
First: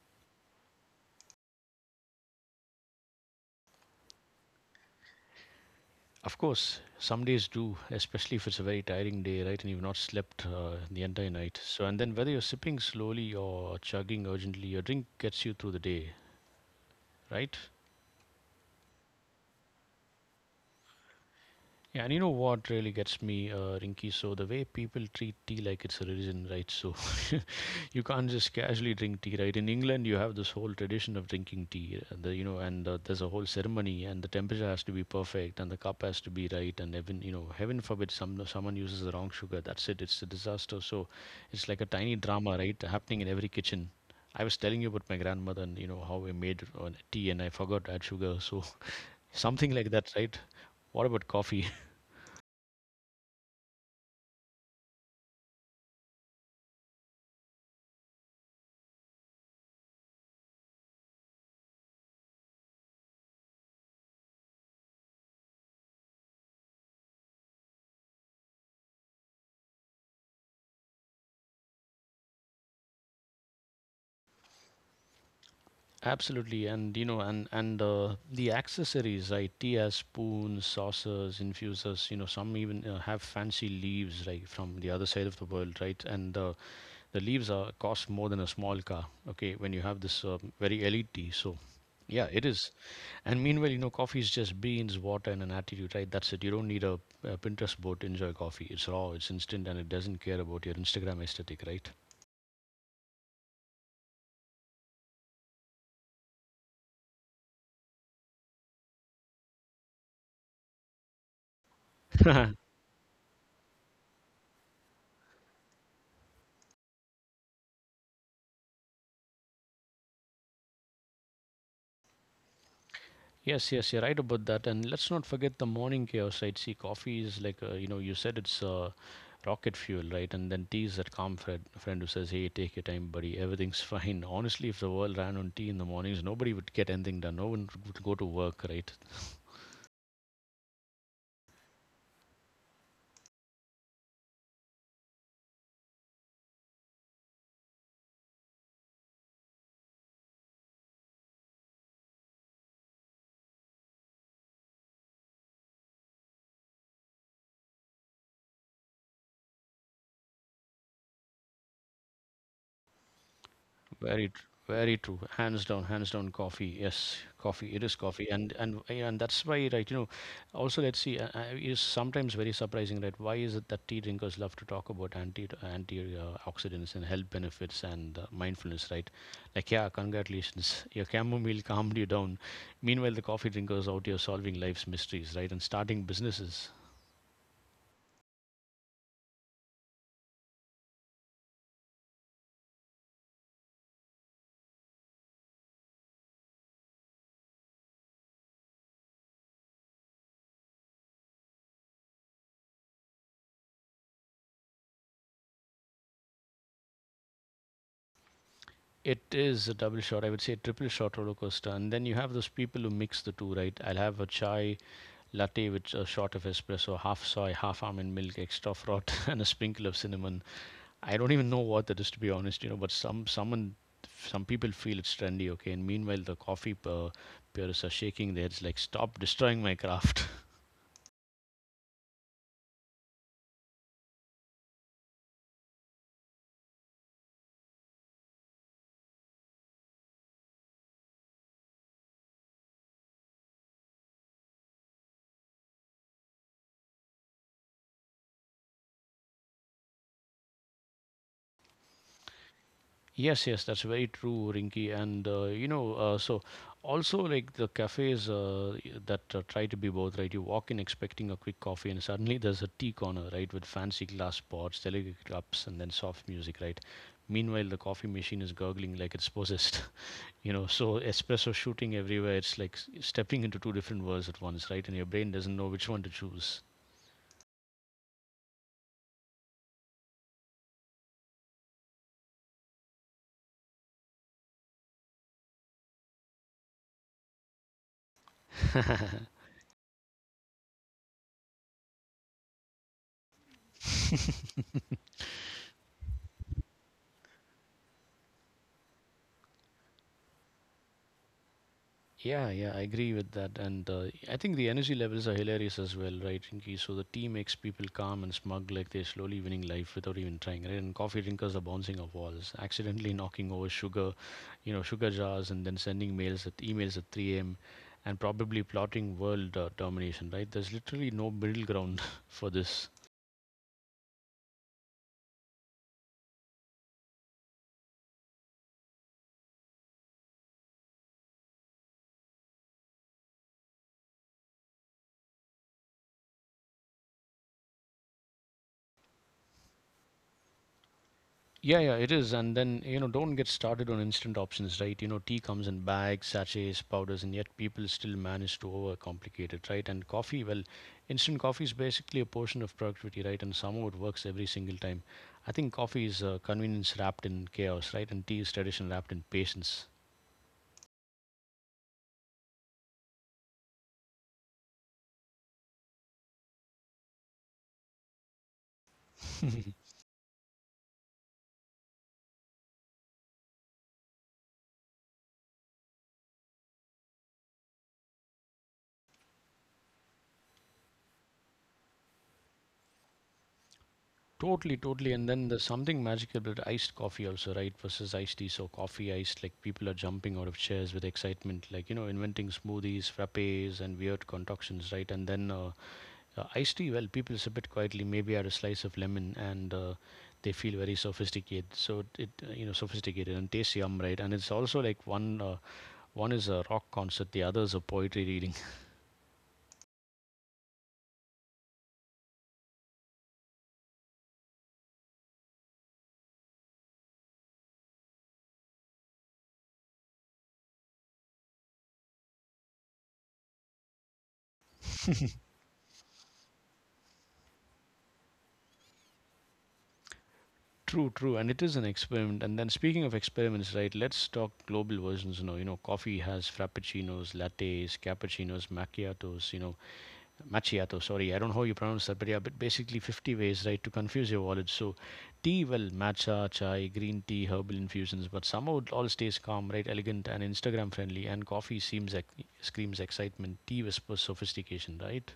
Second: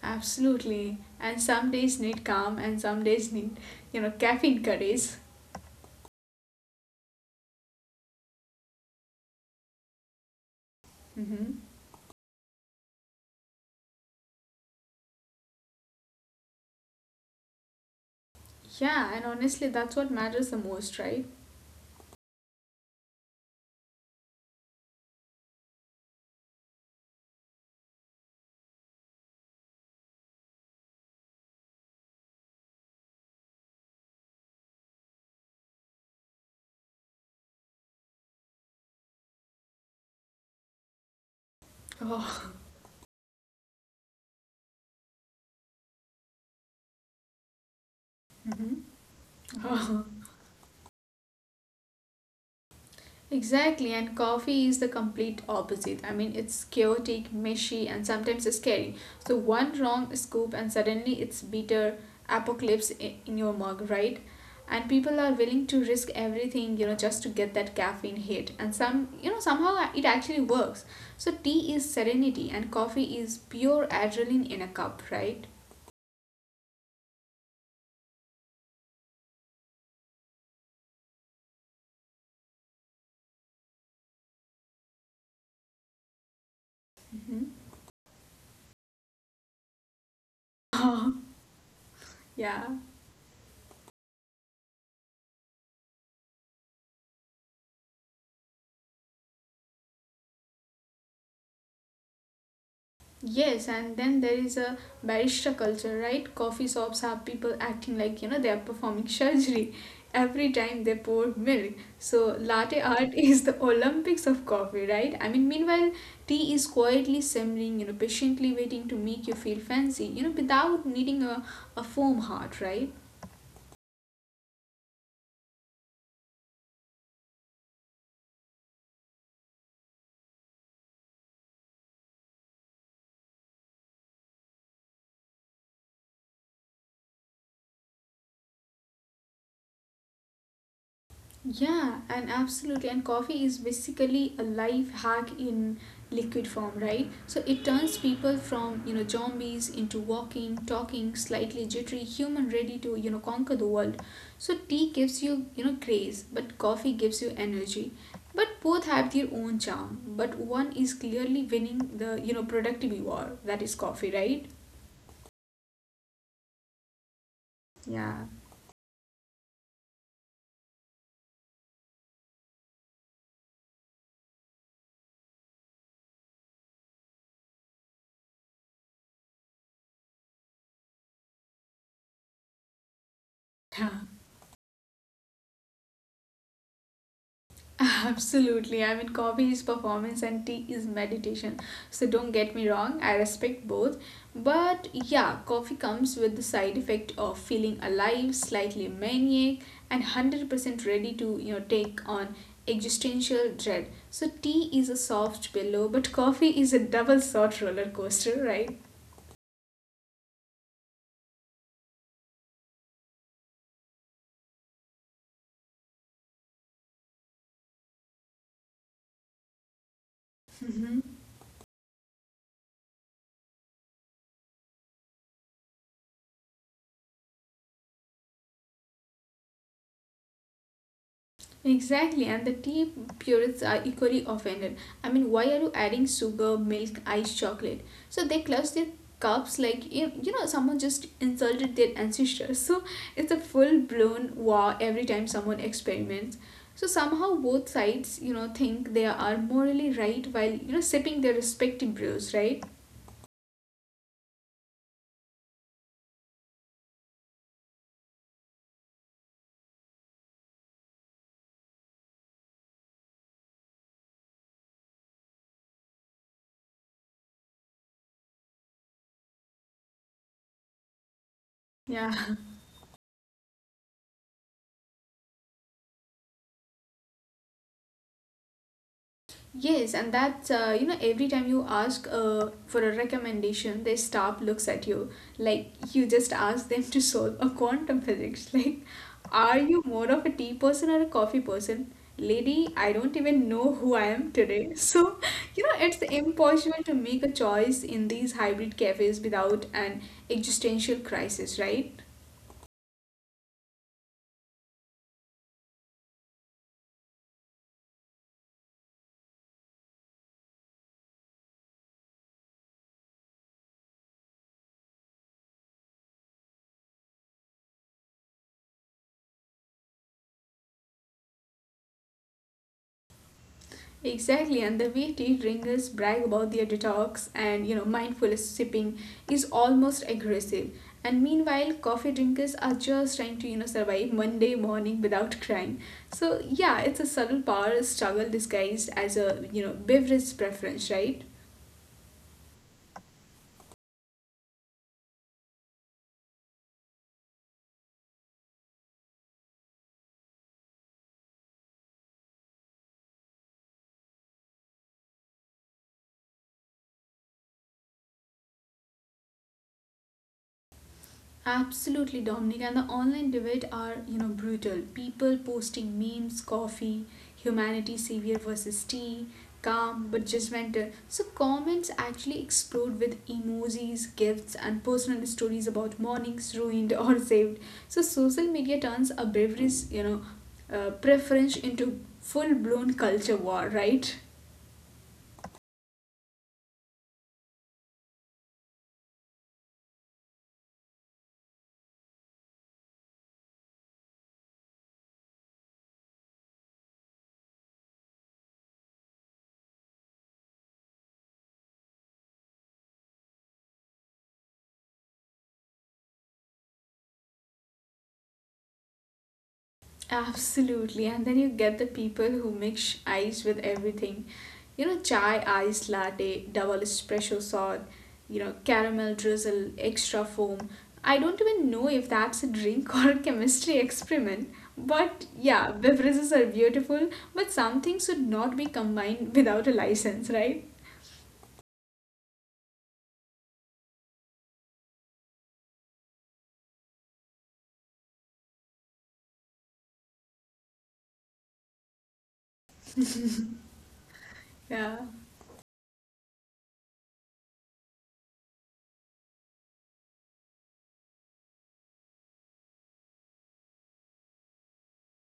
Absolutely. And some days need calm and some days need, you know, caffeine courage.
Of course, some days do, especially if it's a very tiring day, right? And you've not slept the entire
Mm-hmm.
night. So, and then whether you're sipping slowly or chugging urgently, your drink gets you through the day, right?
Yeah, and honestly, that's what matters the most, right?
Yeah, and you know what really gets me, Rinky? So the way people treat tea like it's a religion, right? So you can't just casually drink tea, right? In England, you have this whole tradition of drinking tea, and you know, and there's a whole ceremony, and the temperature has to be perfect, and the cup has to be right, and even you know, heaven forbid someone uses the wrong sugar. That's it. It's a disaster. So it's like a tiny
Oh.
drama, right, happening in every kitchen. I was telling you about my grandmother and you know how we made tea, and I forgot to add sugar. So
Mm-hmm.
something like that, right? What about coffee?
Exactly, and coffee is the complete opposite. I mean, it's chaotic, messy, and sometimes scary. So, one wrong scoop, and suddenly it's bitter apocalypse in your mug, right? And people are willing to risk everything, you know, just to get that caffeine hit. And some, you know, somehow it actually works. So, tea is serenity, and coffee is pure adrenaline in a cup, right?
Absolutely, and you know, and the accessories, right? Tea spoons, saucers, infusers. You know, some even have fancy leaves, right, from the other side of the world, right? And The
Mm-hmm.
leaves are cost more than a small car. Okay, when you have this very elite tea, so yeah, it
Yeah.
is. And meanwhile, you know, coffee is just beans, water, and an attitude, right? That's it. You don't need a Pinterest board to enjoy coffee. It's raw, it's instant, and it doesn't care about your Instagram aesthetic, right?
Yes, and then there is a barista culture, right? Coffee shops have people acting like you know they are performing surgery every time they pour milk. So latte art is the Olympics of coffee, right? I mean, meanwhile, tea is quietly simmering, you know, patiently waiting to make you feel fancy, you know, without needing a foam heart, right?
Yes, yes, you're right about that. And let's not forget the morning chaos, right? See, coffee is like, you know, you said it's rocket fuel, right? And then tea is that calm friend who says, hey, take your time, buddy. Everything's fine. Honestly, if the world ran on tea in the mornings, nobody would get anything done. No one would go to work, right?
Yeah, and absolutely. And coffee is basically a life hack in liquid form, right? So it turns people from, zombies into walking, talking, slightly jittery human ready to, conquer the world. So tea gives you, craze, but coffee gives you energy. But both have their own charm, but one is clearly winning the, productivity war, that is coffee, right?
Very true. Hands down, hands down. Coffee, yes, coffee. It is
Yeah.
coffee, and that's why, right? You know, also let's see. It is sometimes very surprising, right? Why is it that tea drinkers love to talk about anti oxidants and health benefits and mindfulness, right? Like, yeah, congratulations, your chamomile calmed you down. Meanwhile, the coffee drinkers out here solving life's mysteries, right, and starting businesses.
Absolutely. I mean, coffee is performance and tea is meditation. So don't get me wrong, I respect both. But yeah, coffee comes with the side effect of feeling alive, slightly maniac, and 100% ready to, take on existential dread. So tea is a soft pillow, but coffee is a double-shot roller coaster, right?
It is a double shot. I would say a triple shot roller coaster. And then you have those people who mix the two, right? I'll have a chai latte with a shot of espresso, half soy, half almond milk, extra froth, and a sprinkle of cinnamon. I don't even know what that is to be honest, you know. But someone, some people feel it's trendy, okay. And meanwhile, the coffee uh, purists are shaking their heads like, "Stop destroying my craft."
Exactly, and the tea purists are equally offended. I mean, why are you adding sugar, milk, ice, chocolate? So they clutch their cups like you know someone just insulted their ancestors. So it's a full blown war every time someone experiments. So somehow both sides think they are morally right while sipping their respective brews, right?
Yes, yes, that's very true, Rinky. So also like the cafes that try to be both, right? You walk in expecting a quick coffee, and suddenly there's a tea corner, right, with fancy glass pots, delicate cups, and then soft music, right? Meanwhile, the coffee machine is gurgling like it's possessed, you know. So espresso shooting
Yeah.
everywhere. It's like stepping into two different worlds at once, right? And your brain doesn't know which one to choose.
Yes, and that's, every time you ask for a recommendation, they staff looks at you. Like, you just ask them to solve a quantum physics. Like, are you more of a tea person or a coffee person? Lady, I don't even know who I am today. So, it's impossible to make a choice in these hybrid cafes without an existential crisis, right?
Yeah, yeah, I agree with that. And I think the energy levels are hilarious as well, right, Rinki? So the tea makes people calm and smug, like they're slowly winning life without even trying, right? And coffee drinkers are bouncing off walls, accidentally knocking over sugar, you know, sugar jars, and then sending mails at emails at 3 a.m. and probably plotting world domination, right? There's literally no middle ground for this.
Exactly, and the way tea drinkers brag about their detox and mindful sipping is almost aggressive. And meanwhile, coffee drinkers are just trying to survive Monday morning without crying. So yeah, it's a subtle power struggle disguised as a beverage preference, right?
Yeah, yeah, it is. And then, you know, don't get started on instant options, right? You know, tea comes in bags, sachets, powders, and yet people still manage to overcomplicate it, right? And coffee, well, instant coffee is basically a portion of productivity, right? And somehow it works every single time. I think coffee is convenience wrapped in chaos, right? And tea is tradition wrapped in patience.
Absolutely, Dominic, and the online debate are, brutal. People posting memes, coffee, humanity savior versus tea, calm but judgmental. So comments actually explode with emojis, gifts, and personal stories about mornings ruined or saved. So social media turns a beverage, preference into full-blown culture war, right?
Totally, totally. And then there's something magical about iced coffee also, right? Versus iced tea. So coffee iced, like people are jumping out of chairs with excitement, like, inventing smoothies, frappes, and weird concoctions, right? And then iced tea, well, people sip it quietly, maybe add a slice of lemon, and they feel very sophisticated. So it sophisticated and tastes yum, right? And it's also like one is a rock concert, the other is a poetry reading.
Absolutely, and then you get the people who mix ice with everything. You know, chai ice latte, double espresso shot, caramel drizzle, extra foam. I don't even know if that's a drink or a chemistry experiment. But yeah, beverages are beautiful, but some things should not be combined without a license, right?
True, true, and it is an experiment. And then speaking of experiments, right? Let's talk global versions. Coffee has frappuccinos, lattes, cappuccinos, macchiatos. You know, macchiato. Sorry, I don't know how you pronounce that, but yeah, but basically 50 ways, right, to confuse your wallet.
Yeah.
So, tea, well, matcha, chai, green tea, herbal infusions, but somehow it all stays calm, right, elegant and Instagram friendly. And coffee seems like screams excitement. Tea whispers sophistication, right?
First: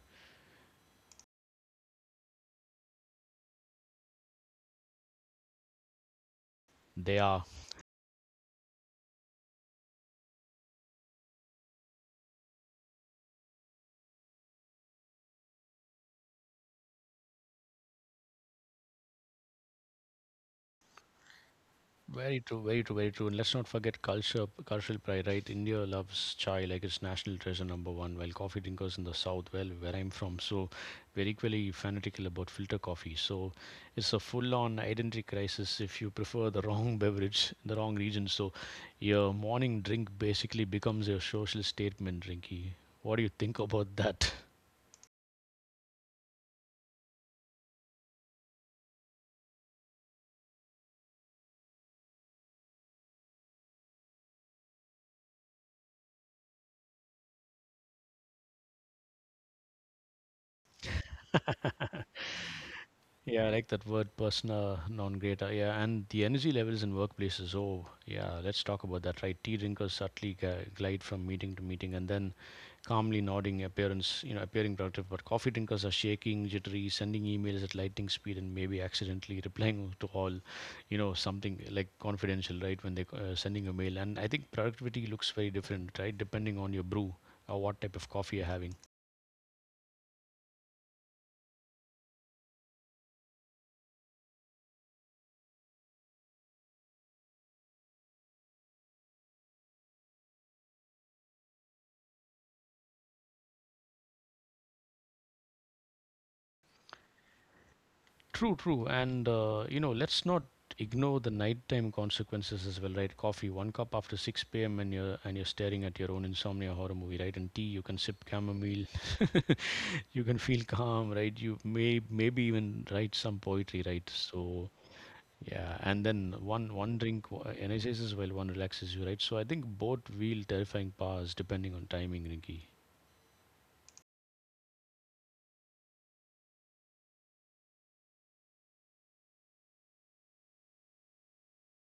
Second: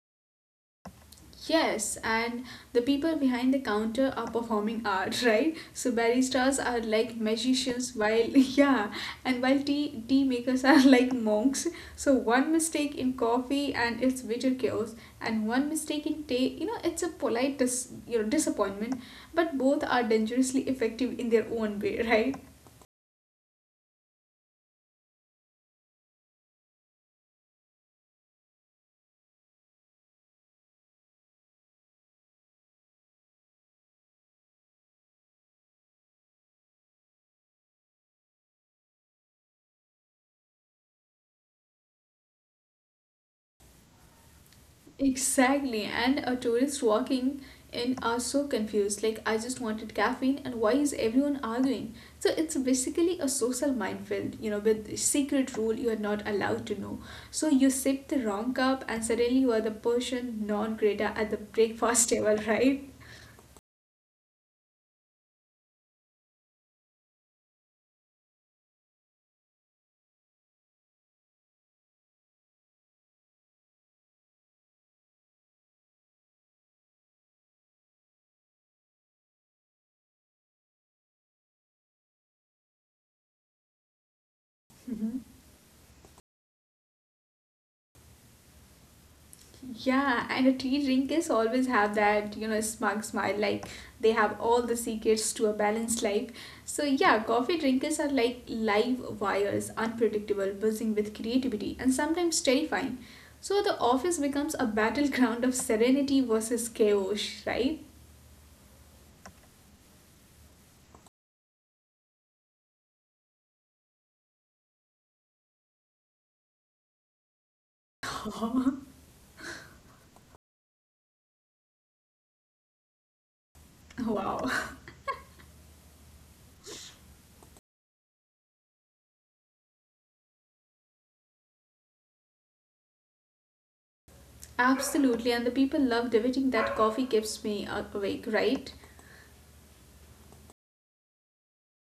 Yes, and the people behind the counter are performing art, right? So baristas are like
They are
magicians, while yeah, and while tea makers are like monks. So one mistake in coffee and it's bitter chaos, and one mistake in tea, it's a polite disappointment. But both are dangerously effective in their own way, right?
very true, very true, very true. And let's not forget culture, cultural pride, right? India loves chai like it's national treasure number one, while coffee drinkers in the south, well, where I'm from, so we're equally fanatical about filter coffee. So it's a full-on identity crisis if you prefer the wrong beverage, in the wrong region. So your morning drink basically becomes your social statement drinky. What do you think about that?
Exactly, and a tourist walking in are so confused. Like, I just wanted caffeine, and why is everyone arguing? So, it's basically a social minefield, with secret rule you are not allowed to know. So, you sip the wrong cup, and suddenly you are the Persian non grata at the breakfast table, right?
Yeah, I like that word persona non grata. Yeah, and the energy levels in workplaces. Oh, yeah, let's talk about that, right? Tea drinkers subtly glide from meeting to meeting and then calmly nodding appearance, appearing productive. But coffee drinkers are shaking, jittery, sending emails at lightning speed and maybe accidentally replying to all, you know, something like confidential, right? When they're sending a mail. And I think productivity looks very different, right? Depending on your brew or what type of coffee you're having.
Yeah, and a tea drinkers always have that, smug smile, like they have all the secrets to a balanced life. So, yeah, coffee drinkers are like live wires, unpredictable, buzzing with creativity, and sometimes terrifying. So, the office becomes a battleground of serenity versus chaos, right?
True, true. And, let's not ignore the nighttime consequences as well, right? Coffee, one cup after 6 p.m. and you're staring at your own insomnia horror movie, right? And tea, you can sip chamomile, you can feel calm, right? You maybe even write some poetry, right?
Wow.
So yeah, and then one drink energizes while one relaxes you, right? So I think both wield terrifying powers depending on timing, Rinky.
Absolutely, and the people love debating that coffee keeps me awake, right?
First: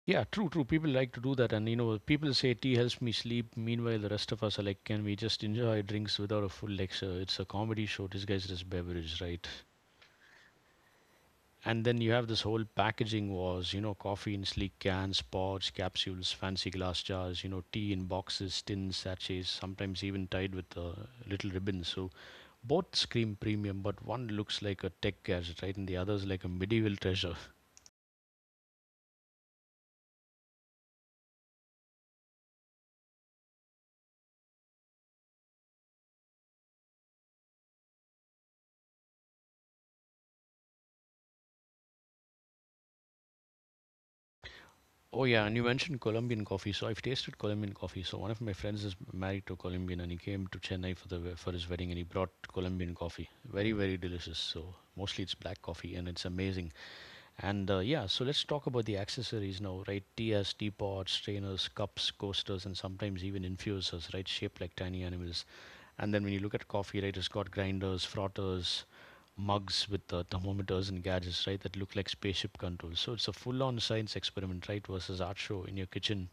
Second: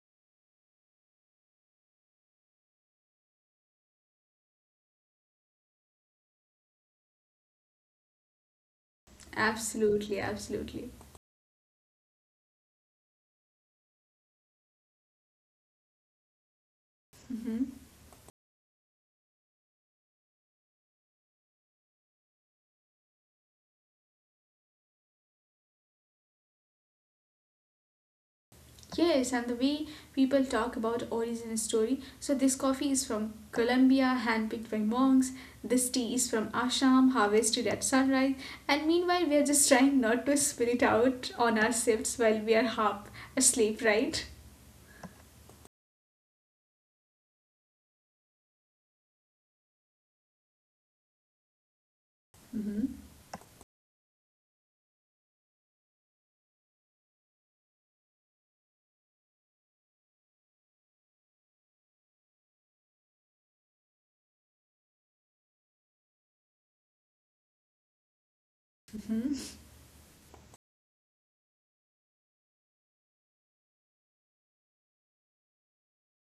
Yeah, true, true. People like to do that, and you know, people say tea helps me sleep. Meanwhile, the rest of us are like, can we just enjoy drinks without a full lecture? It's a comedy show. This guy's just beverage, right?
Absolutely, absolutely.
And then you have this whole packaging wars, you know, coffee in sleek cans, pods, capsules, fancy glass jars, you know,
Mm-hmm.
tea in boxes, tins, sachets, sometimes even tied with a little ribbon. So both scream premium, but one looks like a tech gadget, right? And the other's like a medieval treasure.
Yes, and the way people talk about origin story. So this coffee is from Colombia, handpicked by monks. This tea is from Assam, harvested at sunrise. And meanwhile, we are just trying not to spill it out on ourselves while we are half asleep, right?
Oh yeah, and you mentioned Colombian coffee. So I've tasted Colombian coffee. So one of my friends is married to a Colombian, and he came to Chennai for the for his wedding, and he brought Colombian
Mm-hmm.
coffee. Very very delicious. So mostly it's black coffee, and it's amazing. And yeah, so let's talk about the accessories now, right? Teas, teapots, strainers, cups, coasters, and sometimes even infusers, right? Shaped like tiny animals. And then when you look at coffee, right, it's got grinders, frotters,
Mm-hmm.
mugs with thermometers and gadgets, right, that look like spaceship controls. So it's a full-on science experiment, right, versus art show in your kitchen.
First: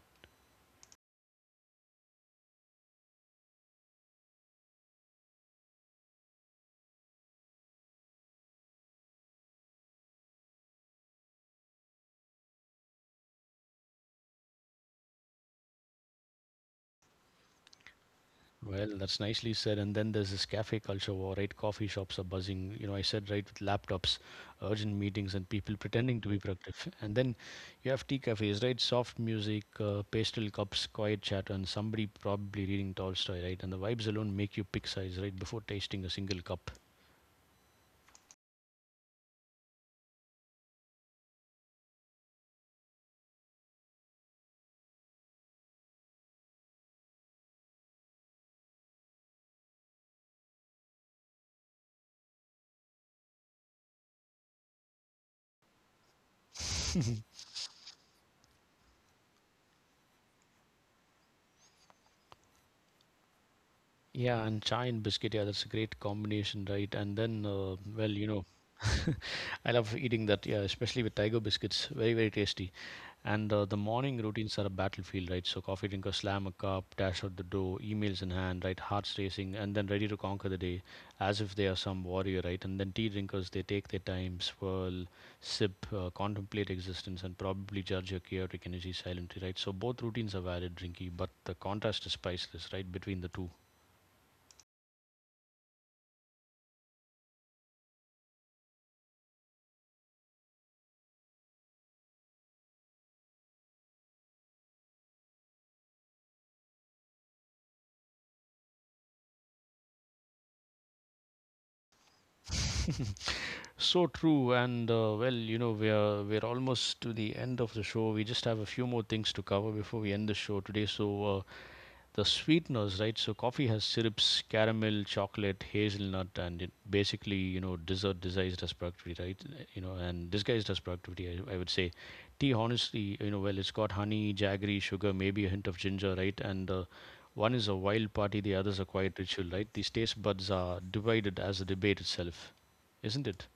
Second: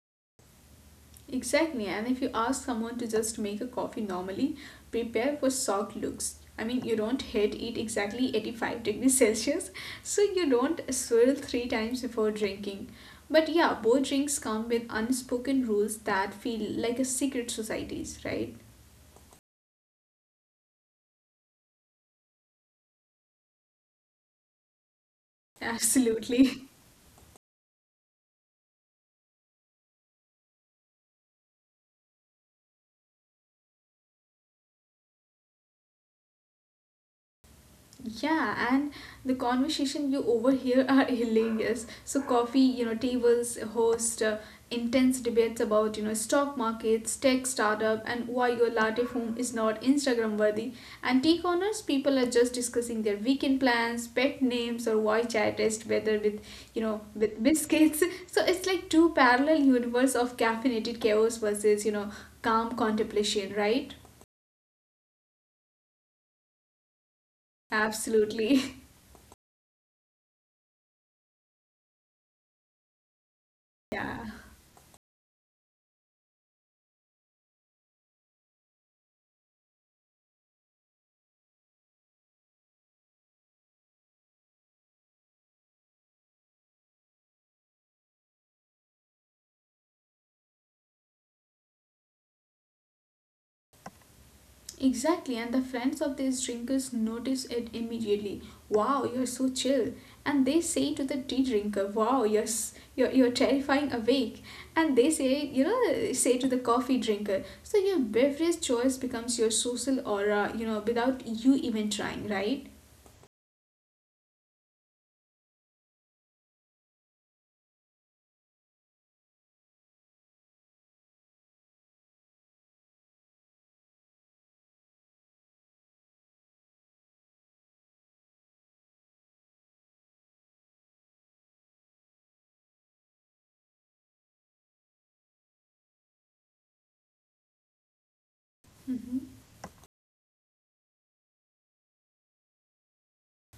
Exactly, and if you ask someone to just make a coffee normally, prepare for shock looks. I mean, you don't hit it exactly 85 degrees Celsius, so you don't swirl three times before drinking. But yeah, both drinks come with unspoken rules that feel like a secret societies, right?
Well, that's nicely said. And then there's this cafe culture war, right? Coffee shops are buzzing. You know, I said right with laptops, urgent meetings, and people pretending to be
Absolutely.
productive. And then you have tea cafes, right? Soft music, pastel cups, quiet chatter, and somebody probably reading Tolstoy, right? And the vibes alone make you pick sides, right? Before tasting a single cup.
Yeah, and the conversation you overhear are hilarious. So coffee, tables host intense debates about, stock markets, tech startup, and why your latte foam is not Instagram worthy. And tea corners, people are just discussing their weekend plans, pet names, or why chai tastes better with, with biscuits. So it's like two parallel universe of caffeinated chaos versus, calm contemplation, right?
Yeah, and chai and biscuit, yeah, that's a great combination, right? And then,
Absolutely.
I love eating that, yeah, especially with tiger biscuits, very, very tasty. And the morning
Yeah.
routines are a battlefield, right? So, coffee drinker, slam a cup, dash out the door, emails in hand, right? Hearts racing, and then ready to conquer the day as if they are some warrior, right? And then tea drinkers, they take their time, swirl, sip, contemplate existence, and probably judge your chaotic energy silently, right? So, both routines are valid, Drinky, but the contrast is priceless, right? Between the two.
Exactly, and the friends of these drinkers notice it immediately. Wow, you're so chill. And they say to the tea drinker, wow, you're, you're terrifying awake. And they say, say to the coffee drinker, so your beverage choice becomes your social aura, without you even trying, right?
So true, and we're almost to the end of the show. We just have a few more things to cover before we end the show today. So, the sweeteners, right? So coffee has syrups, caramel, chocolate, hazelnut, and it basically, you know, dessert disguised as productivity, right? You know, and disguised as productivity, I would say. Tea, honestly, you know, well, it's got honey, jaggery, sugar, maybe a hint of ginger, right? And one is a wild party, the other's a
Mm-hmm.
quiet ritual, right? These taste buds are divided as a debate itself, isn't it?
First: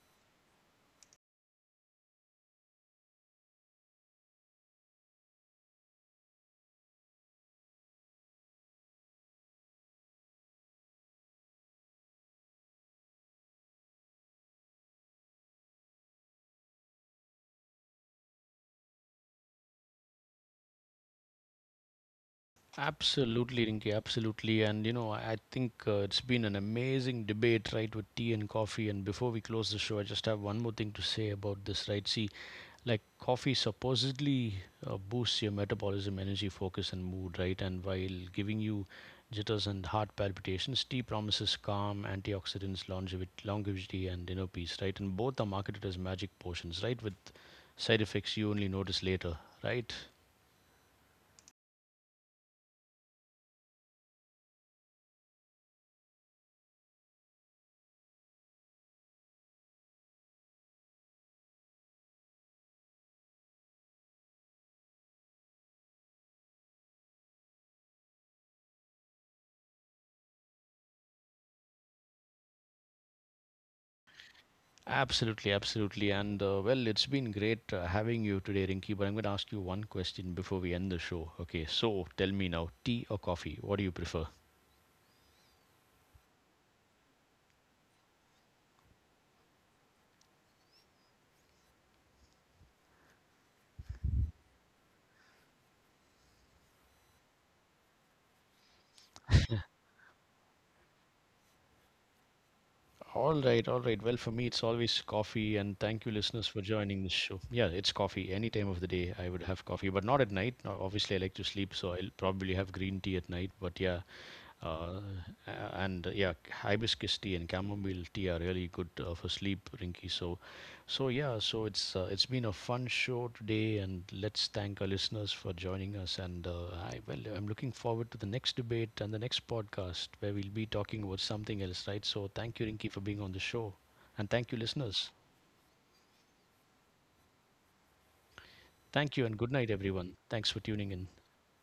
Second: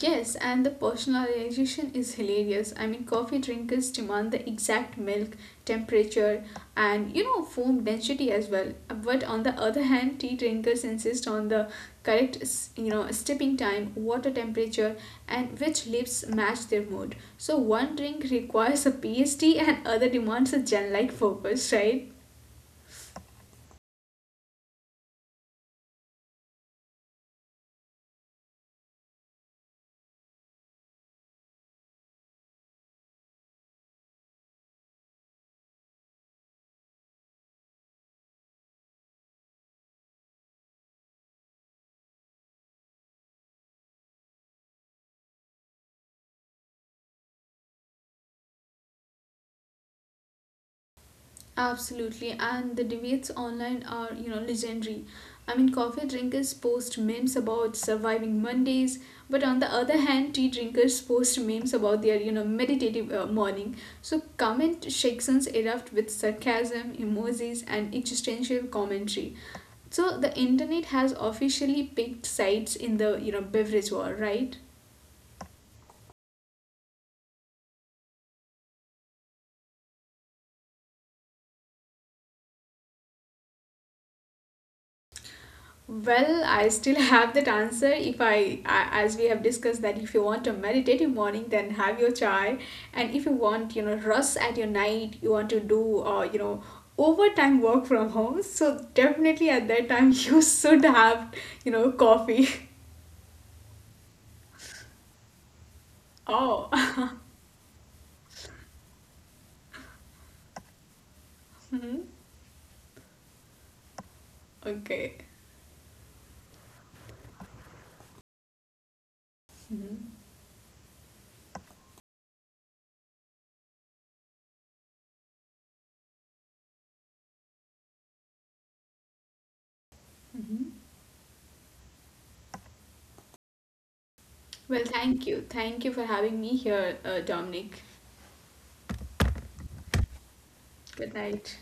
Yes, and the personalization is hilarious. I mean, coffee drinkers demand the exact milk temperature and foam density as well. But on the other hand, tea drinkers insist on the correct steeping time, water temperature, and which leaves match their mood. So one drink requires a PhD, and other demands a gen-like focus, right?
Absolutely, Rinki, absolutely. And you know, I think it's been an amazing debate, right, with tea and coffee. And before we close the show, I just have one more thing to say about this, right? See, like coffee supposedly boosts your metabolism, energy, focus, and mood, right? And while giving you jitters and heart palpitations, tea promises calm, antioxidants, longevity, and inner peace, right? And both are marketed as magic potions, right? With side effects you only notice later, right?
Absolutely, and the debates online are, legendary. I mean, coffee drinkers post memes about surviving Mondays, but on the other hand, tea drinkers post memes about their, meditative morning. So comment sections erupt with sarcasm, emojis, and existential commentary. So the internet has officially picked sides in the, beverage war, right?
Absolutely, absolutely. And well, it's been great having you today, Rinky. But I'm going to ask you one question before we end the show. Okay, so tell me now, tea or coffee? What do you prefer?
Well, I still have that answer. If I, I- as we have discussed, that if you want a meditative morning, then have your chai, and if you want, rest at your night, you want to do, overtime work from home. So definitely at that time, you should have, coffee.
All right, all right. Well, for me, it's always coffee. And thank you, listeners, for
Oh,
joining this show. Yeah, it's coffee. Any time of the day, I would have coffee, but not at night. Now, obviously, I like to sleep, so I'll probably have green tea at night. But yeah, Uh,
okay.
and yeah, hibiscus tea and chamomile tea are really good for sleep, Rinky.
Hmm.
So, so yeah, so it's been a fun show today, and let's thank our listeners for joining us. And I, well, I'm looking forward to the next debate and the next podcast where we'll be
Hmm.
talking about something else, right? So, thank you, Rinky, for being on the show, and thank you,
Well,
listeners.
thank you for having me here, Dominic.
Thank you, and good night, everyone. Thanks for tuning in.
Good night.